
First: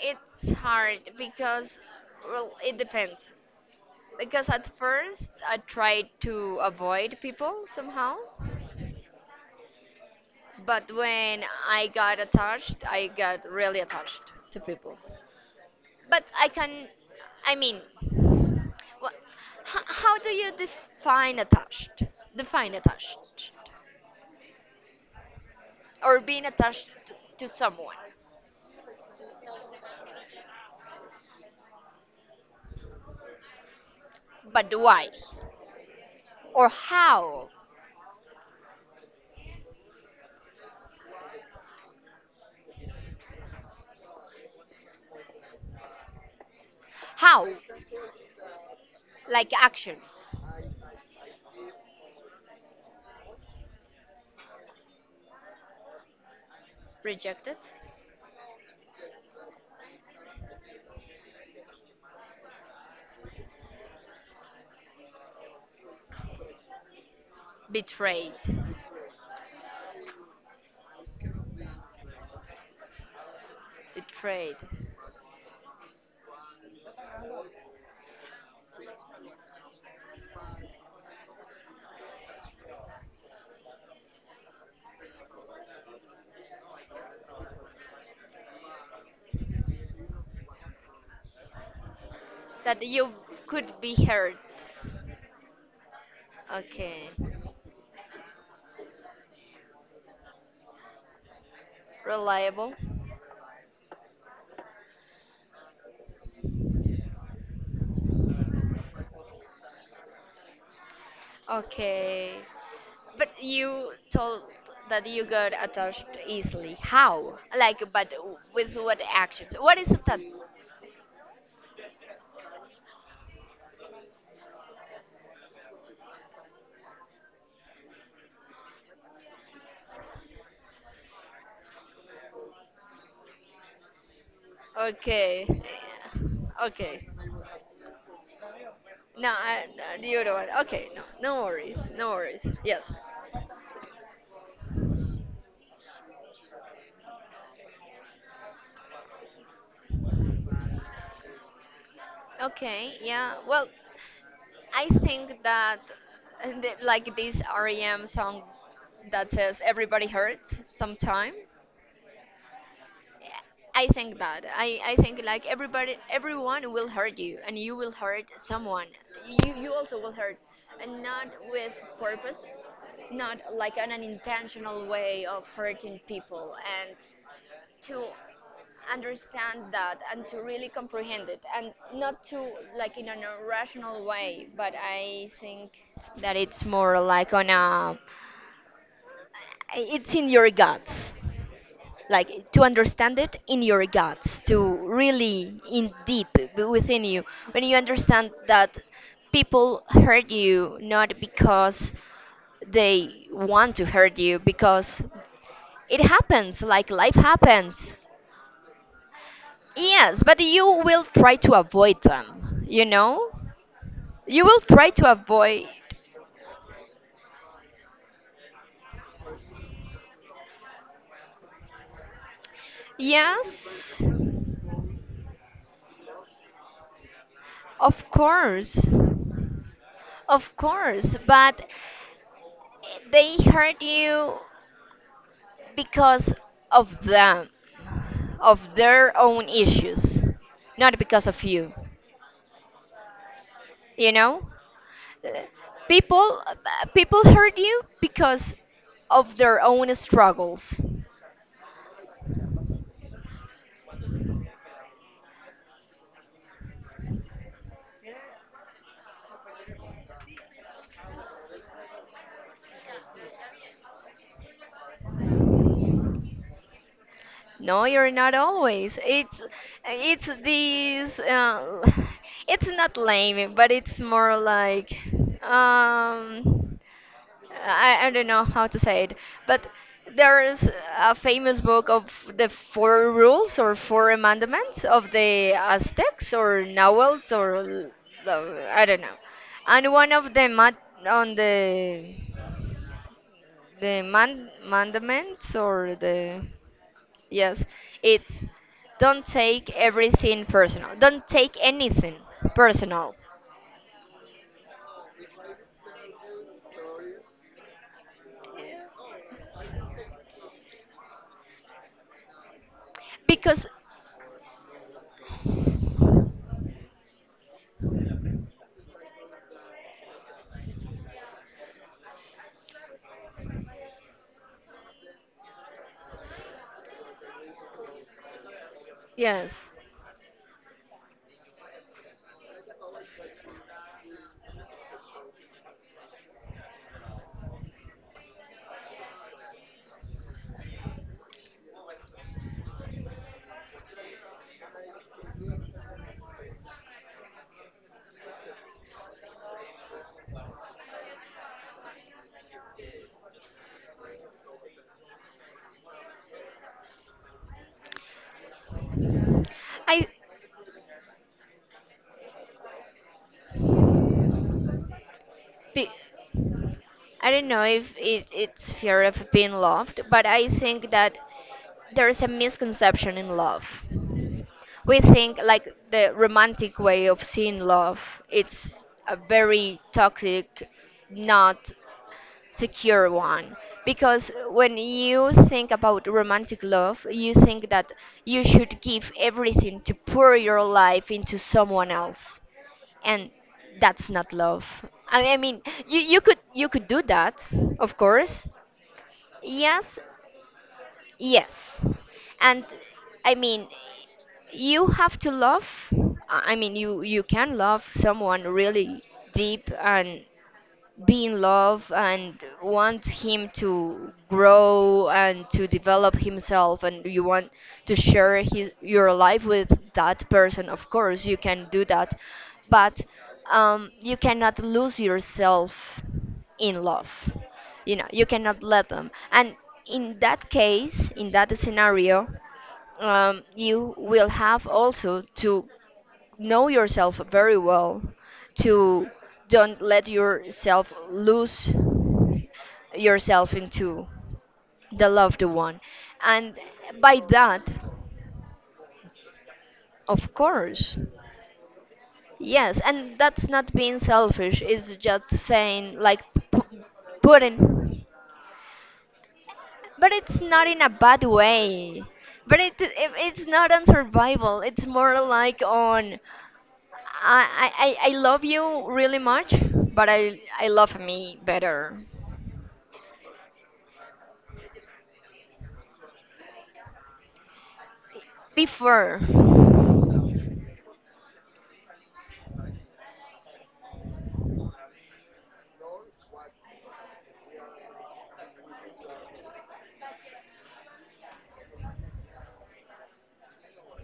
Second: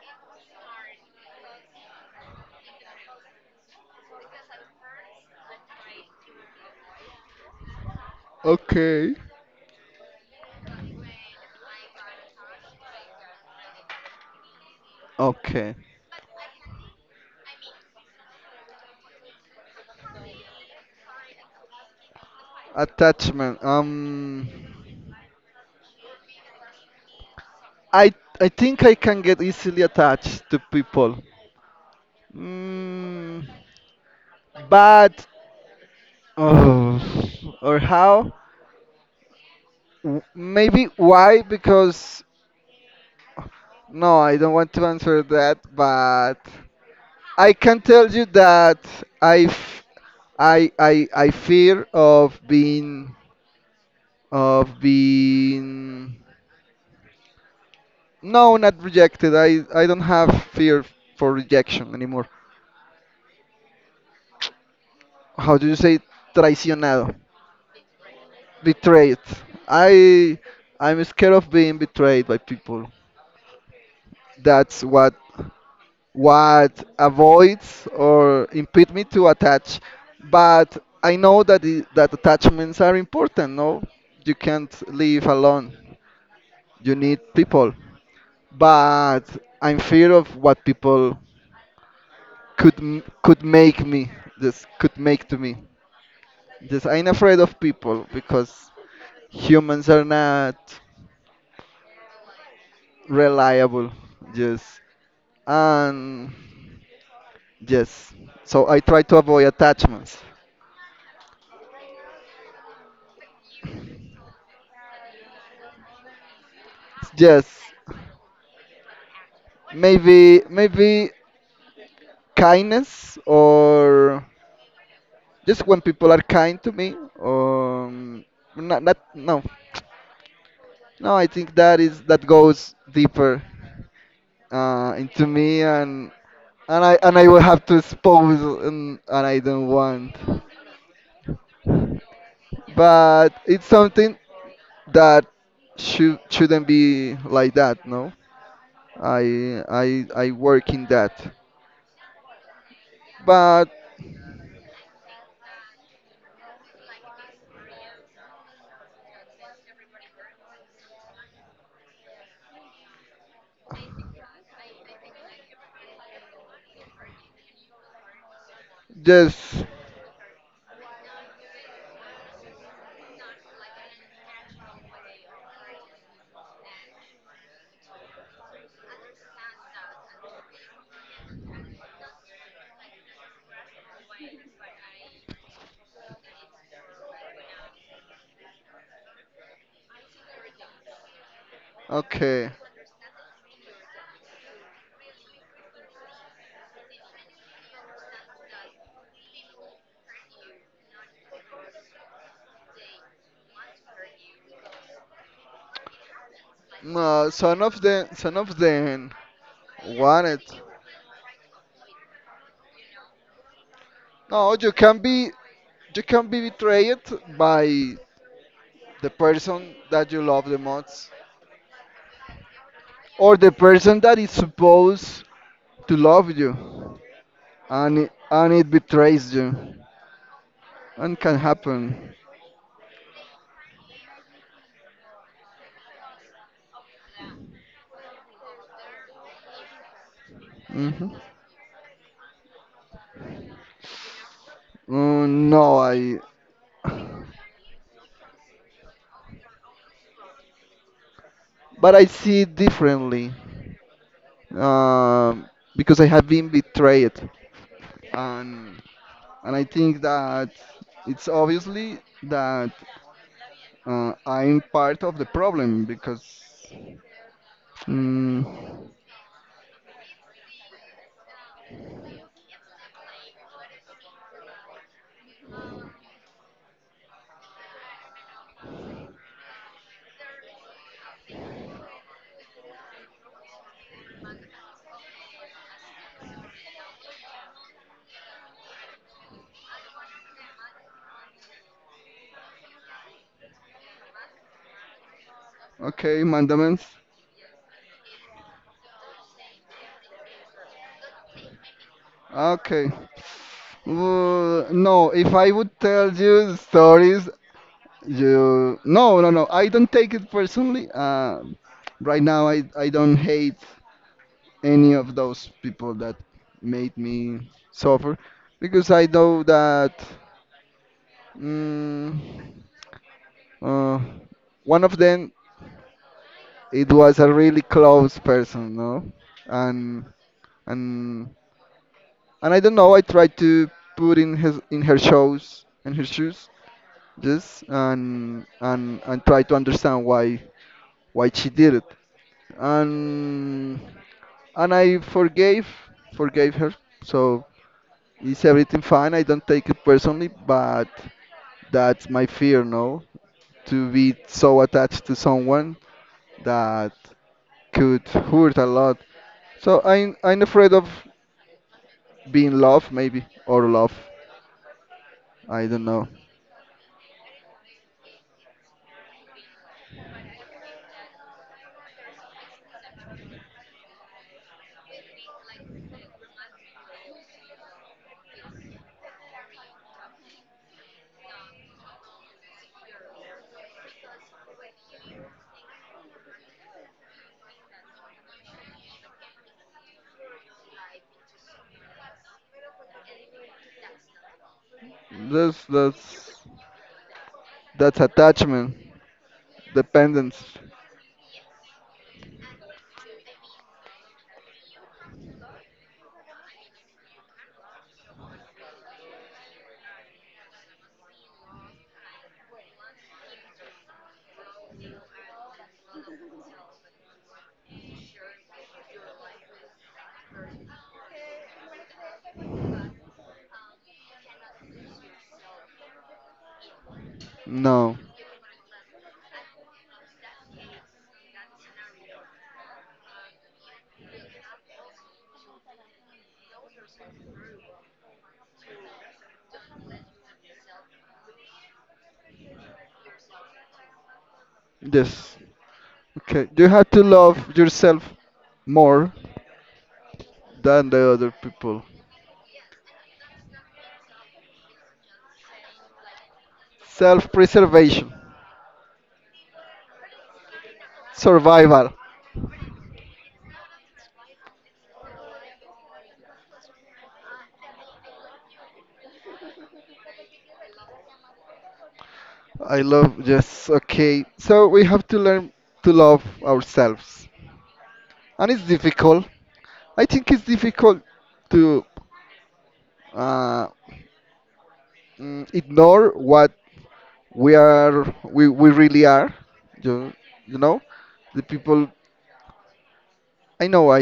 [SPEAKER 2] It's hard because, well, it depends. Because at first I tried to avoid people somehow,
[SPEAKER 1] Okay.
[SPEAKER 2] but when I got attached, I got really attached to people.
[SPEAKER 1] Okay.
[SPEAKER 2] But I can, I mean, how do you define attached? Define attached.
[SPEAKER 1] Attachment.
[SPEAKER 2] Or being attached to someone.
[SPEAKER 1] I I think I can get easily attached to people. Mm,
[SPEAKER 2] But why?
[SPEAKER 1] but
[SPEAKER 2] Or how?
[SPEAKER 1] oh, or how? Maybe why? Because no, I don't want to answer that, but
[SPEAKER 2] How?
[SPEAKER 1] I can tell you that I,
[SPEAKER 2] Like
[SPEAKER 1] f-
[SPEAKER 2] actions.
[SPEAKER 1] I fear of being of being
[SPEAKER 2] Rejected?
[SPEAKER 1] no, not rejected. I don't have fear for rejection anymore. How do you say traicionado?
[SPEAKER 2] Betrayed.
[SPEAKER 1] Betrayed. I I'm scared of being betrayed by people.
[SPEAKER 2] Betrayed.
[SPEAKER 1] That's what. What avoids or impede me to attach. But I know that I that attachments are important. No, you can't live alone. You need people. But I'm fear of what people
[SPEAKER 2] That you
[SPEAKER 1] could
[SPEAKER 2] could
[SPEAKER 1] make
[SPEAKER 2] be
[SPEAKER 1] me.
[SPEAKER 2] hurt.
[SPEAKER 1] This could make to me. This I'm
[SPEAKER 2] Okay.
[SPEAKER 1] afraid of people because humans are not
[SPEAKER 2] Reliable.
[SPEAKER 1] reliable. Yes, and yes. So I try to avoid attachments.
[SPEAKER 2] Okay. But you told that you got attached easily. How?
[SPEAKER 1] Yes,
[SPEAKER 2] Like, but with what actions? What is that?
[SPEAKER 1] maybe maybe kindness or just when people are kind to me. Um, not, not no no. I think that is that goes deeper into
[SPEAKER 2] Okay.
[SPEAKER 1] me and
[SPEAKER 2] Okay.
[SPEAKER 1] and I will have to expose and
[SPEAKER 2] No,
[SPEAKER 1] I
[SPEAKER 2] I,
[SPEAKER 1] don't
[SPEAKER 2] no, the
[SPEAKER 1] want.
[SPEAKER 2] other one. Okay, no, no worries, no worries. Yes.
[SPEAKER 1] But it's something that should shouldn't be like that. No, I work in that.
[SPEAKER 2] Okay, yeah. Well,
[SPEAKER 1] But
[SPEAKER 2] I think that like this REM song that says everybody hurts sometime. I think that I think like everybody everyone will hurt you and you will hurt someone. You
[SPEAKER 1] just
[SPEAKER 2] you also will hurt, and not with purpose, not like on an intentional way of hurting people, and to understand that and to really comprehend it and not to, like, in an irrational way. But I think that it's more like on a, it's in your guts, like
[SPEAKER 1] okay.
[SPEAKER 2] to understand it in your guts, to really in deep within you, when you understand that people hurt you not because they want to hurt you, because it happens, like life
[SPEAKER 1] No,
[SPEAKER 2] happens.
[SPEAKER 1] some of them
[SPEAKER 2] Yes,
[SPEAKER 1] want
[SPEAKER 2] but
[SPEAKER 1] it.
[SPEAKER 2] you will try to avoid them, you know? You
[SPEAKER 1] No,
[SPEAKER 2] will try to avoid.
[SPEAKER 1] you can be betrayed by the person that you love the most, or the
[SPEAKER 2] Yes,
[SPEAKER 1] person that is supposed to love you,
[SPEAKER 2] of
[SPEAKER 1] and it
[SPEAKER 2] course.
[SPEAKER 1] betrays you,
[SPEAKER 2] Of course,
[SPEAKER 1] and can
[SPEAKER 2] but
[SPEAKER 1] happen.
[SPEAKER 2] they hurt you because of them, of their own issues, not
[SPEAKER 1] Hmm.
[SPEAKER 2] because of you, you know? Uh,
[SPEAKER 1] No, I,
[SPEAKER 2] People people hurt you because of their own struggles.
[SPEAKER 1] But I see it differently, um, because I have been betrayed, and and I think that it's obviously that I'm part of the problem because.
[SPEAKER 2] No, you're not
[SPEAKER 1] Mm,
[SPEAKER 2] always. It's these. It's not lame, but it's more like, um, I don't know how to say it, but there's a famous book of the four rules or four amendments of the Aztecs or Nahuels or I don't know, and one of the mat on the man mandaments or
[SPEAKER 1] okay,
[SPEAKER 2] the.
[SPEAKER 1] mandaments.
[SPEAKER 2] Yes, it's, don't take everything personal. Don't take anything
[SPEAKER 1] Okay.
[SPEAKER 2] personal.
[SPEAKER 1] No, if I would tell you stories, you no, no, no. I don't take it personally. Right now, I don't hate
[SPEAKER 2] Because,
[SPEAKER 1] any of those people that made me suffer because I know that mm, uh, one of them it was a really close person, no?
[SPEAKER 2] yes,
[SPEAKER 1] And and and I don't know. I tried to put in his in her shoes, just and try to understand why she did it. And and I forgave forgave her. So is everything fine? I don't take it personally, but that's my fear, no? To be so attached to someone that could hurt a lot. So
[SPEAKER 2] I,
[SPEAKER 1] I'm afraid of being love maybe or love I don't
[SPEAKER 2] be,
[SPEAKER 1] know
[SPEAKER 2] I don't know if it's fear of being loved, but I think that there's a misconception in love. We think like the romantic way of seeing love, it's a very toxic, not secure one, because when you think about romantic love you think that you should give everything to pour your life into someone else, and that's not love. I mean,
[SPEAKER 1] that's that's
[SPEAKER 2] you could do that, of
[SPEAKER 1] that's
[SPEAKER 2] course.
[SPEAKER 1] attachment
[SPEAKER 2] Yes.
[SPEAKER 1] dependence
[SPEAKER 2] Yes, and I mean you have to love. I mean, you can love someone really deep and be in love and want him to grow and to develop himself, and you want to share his your life with that person, of course you can do that. But, you cannot lose yourself in love, you
[SPEAKER 1] no
[SPEAKER 2] know. You cannot let them, and in that case, in that scenario, you will have also to know yourself very well, to don't let yourself lose yourself into the
[SPEAKER 1] yes
[SPEAKER 2] loved one.
[SPEAKER 1] okay
[SPEAKER 2] And
[SPEAKER 1] you have to
[SPEAKER 2] by
[SPEAKER 1] love
[SPEAKER 2] that,
[SPEAKER 1] yourself more
[SPEAKER 2] of
[SPEAKER 1] than
[SPEAKER 2] course.
[SPEAKER 1] the other people
[SPEAKER 2] Yes, and that's not being selfish, it's just saying like, p- putting,
[SPEAKER 1] self-preservation
[SPEAKER 2] but it's not in a bad
[SPEAKER 1] survival
[SPEAKER 2] way. But it it's not on survival, it's more like on, I love you really much, but I love me better.
[SPEAKER 1] I love yes okay so we have to learn to love ourselves and it's
[SPEAKER 2] Before,
[SPEAKER 1] difficult I think it's difficult to uh, ignore what we are we really are you, you know the people I know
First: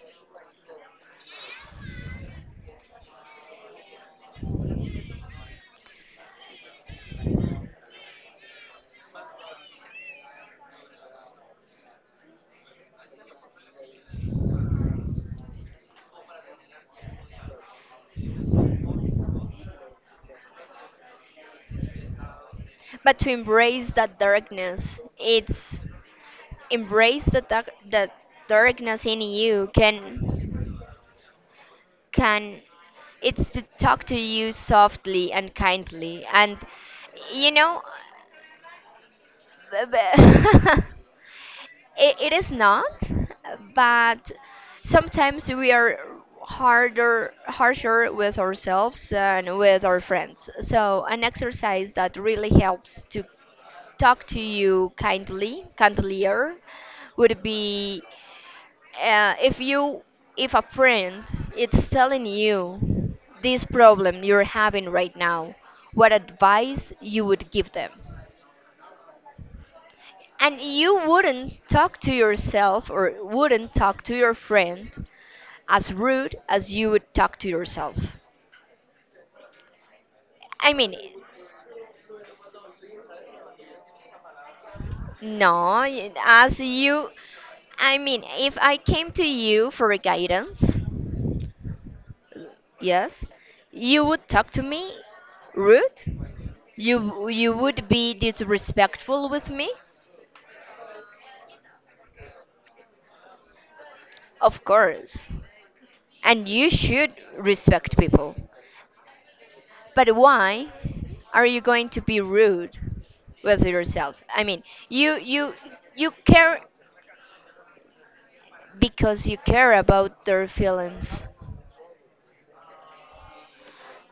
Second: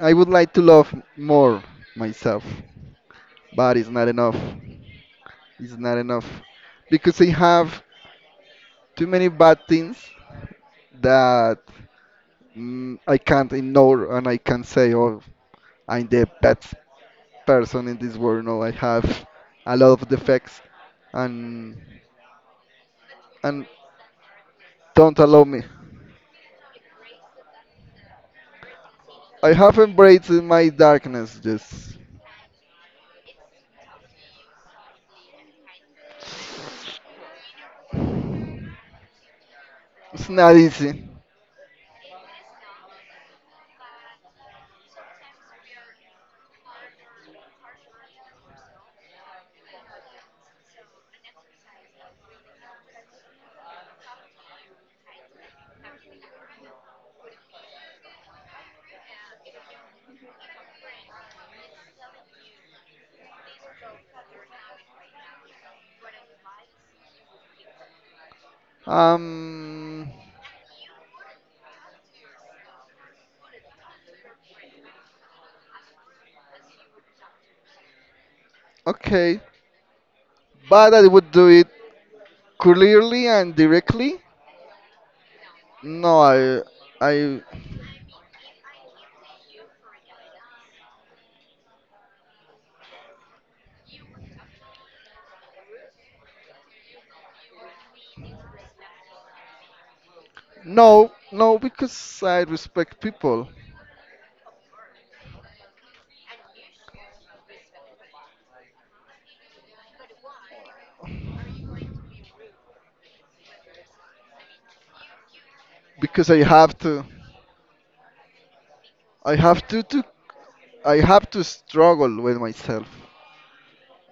[SPEAKER 1] I would like to love more myself but it's not enough because I have too many bad things that I can't ignore and I can say oh I'm the best person in this world no I have a lot of defects and
[SPEAKER 2] but to
[SPEAKER 1] and
[SPEAKER 2] embrace that darkness,
[SPEAKER 1] don't allow me
[SPEAKER 2] it's, embrace the dark, that darkness in
[SPEAKER 1] I
[SPEAKER 2] you
[SPEAKER 1] have embraced my
[SPEAKER 2] can
[SPEAKER 1] darkness just
[SPEAKER 2] can it's to talk to you softly and kindly and you know. b-
[SPEAKER 1] It's not
[SPEAKER 2] b-
[SPEAKER 1] easy.
[SPEAKER 2] it is not, but sometimes we are harder, harsher with ourselves than with our friends. So an exercise that really helps to talk to you kindly, kindlier, would be, if you, if a friend is telling you this problem you're having right now, what advice you would give them?
[SPEAKER 1] Um,
[SPEAKER 2] And you wouldn't talk to yourself or wouldn't talk to your friend as rude as you would talk to yourself.
[SPEAKER 1] okay,
[SPEAKER 2] I
[SPEAKER 1] but
[SPEAKER 2] mean,
[SPEAKER 1] I would do it clearly and directly.
[SPEAKER 2] no,
[SPEAKER 1] No,
[SPEAKER 2] as
[SPEAKER 1] I,
[SPEAKER 2] you,
[SPEAKER 1] I,
[SPEAKER 2] I mean, if I came to you for a guidance, yes, you would talk to me rude. You would be disrespectful with me,
[SPEAKER 1] no, no, because I respect people.
[SPEAKER 2] of course. And you should respect people. But why are you going to be rude with yourself? I mean, you you
[SPEAKER 1] Because I
[SPEAKER 2] care
[SPEAKER 1] have to,
[SPEAKER 2] because
[SPEAKER 1] I
[SPEAKER 2] you
[SPEAKER 1] have
[SPEAKER 2] care
[SPEAKER 1] to, to,
[SPEAKER 2] about their
[SPEAKER 1] I
[SPEAKER 2] feelings.
[SPEAKER 1] have to struggle with myself.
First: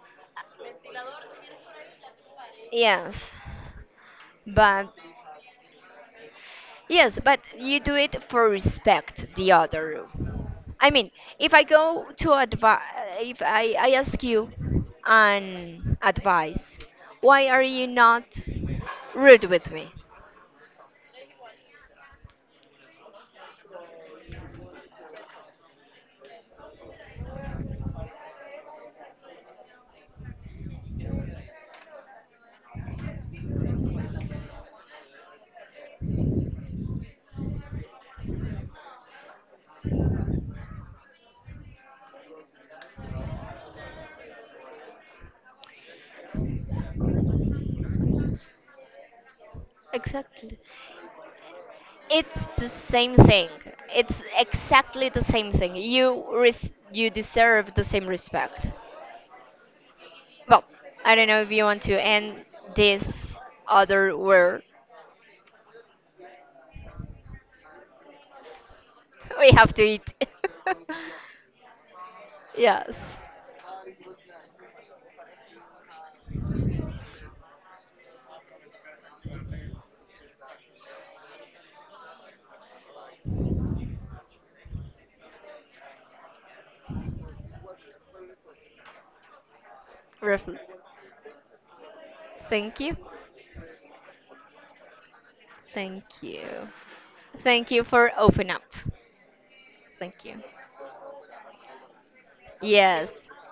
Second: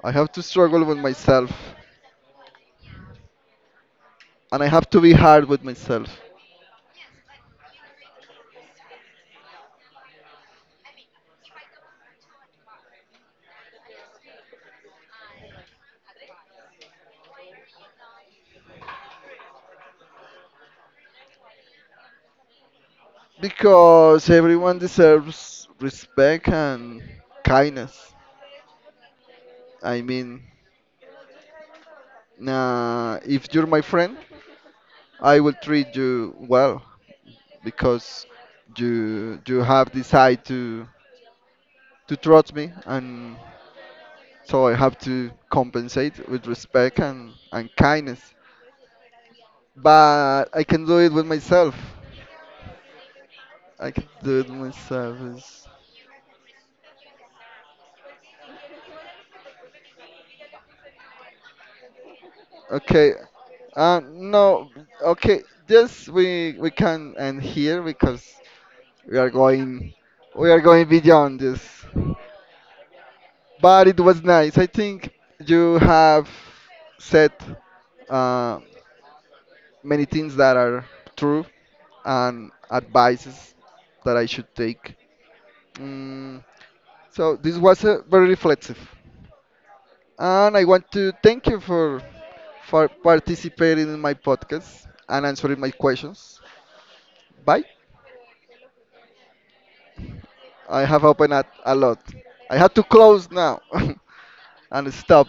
[SPEAKER 1] I have to struggle with myself,
[SPEAKER 2] Yes.
[SPEAKER 1] and I have
[SPEAKER 2] But
[SPEAKER 1] to be hard with myself.
[SPEAKER 2] yes, but you do it for respect the other room. I mean, if I go to advise, if I, I ask you an advice, why are you not rude with me?
[SPEAKER 1] Because everyone deserves respect and kindness. I mean, nah, if you're my friend. I will treat you well because you have decided to trust me, and so I have to compensate with respect and kindness. But
[SPEAKER 2] Exactly.
[SPEAKER 1] I can do it with myself.
[SPEAKER 2] It's the same thing.
[SPEAKER 1] I can
[SPEAKER 2] It's
[SPEAKER 1] do it
[SPEAKER 2] exactly
[SPEAKER 1] myself.
[SPEAKER 2] the same
[SPEAKER 1] It's-
[SPEAKER 2] thing. You you deserve the same respect. Well, I don't know if you want to end
[SPEAKER 1] Okay.
[SPEAKER 2] this other word.
[SPEAKER 1] No. Okay. Yes, we can end here because we are
[SPEAKER 2] We have to
[SPEAKER 1] going
[SPEAKER 2] eat.
[SPEAKER 1] we are going beyond this.
[SPEAKER 2] yes.
[SPEAKER 1] But it was nice. I think you have said uh, many things that are true and advices that I should take. Mm, so this was very reflective, and
[SPEAKER 2] Roughly.
[SPEAKER 1] I want to thank you
[SPEAKER 2] Thank
[SPEAKER 1] for
[SPEAKER 2] you.
[SPEAKER 1] participating in my podcast and answering my
[SPEAKER 2] Thank
[SPEAKER 1] questions.
[SPEAKER 2] you.
[SPEAKER 1] Bye.
[SPEAKER 2] Thank you for open up. Thank you.
[SPEAKER 1] I have opened up a lot. I have to
[SPEAKER 2] Yes.
[SPEAKER 1] close now and stop.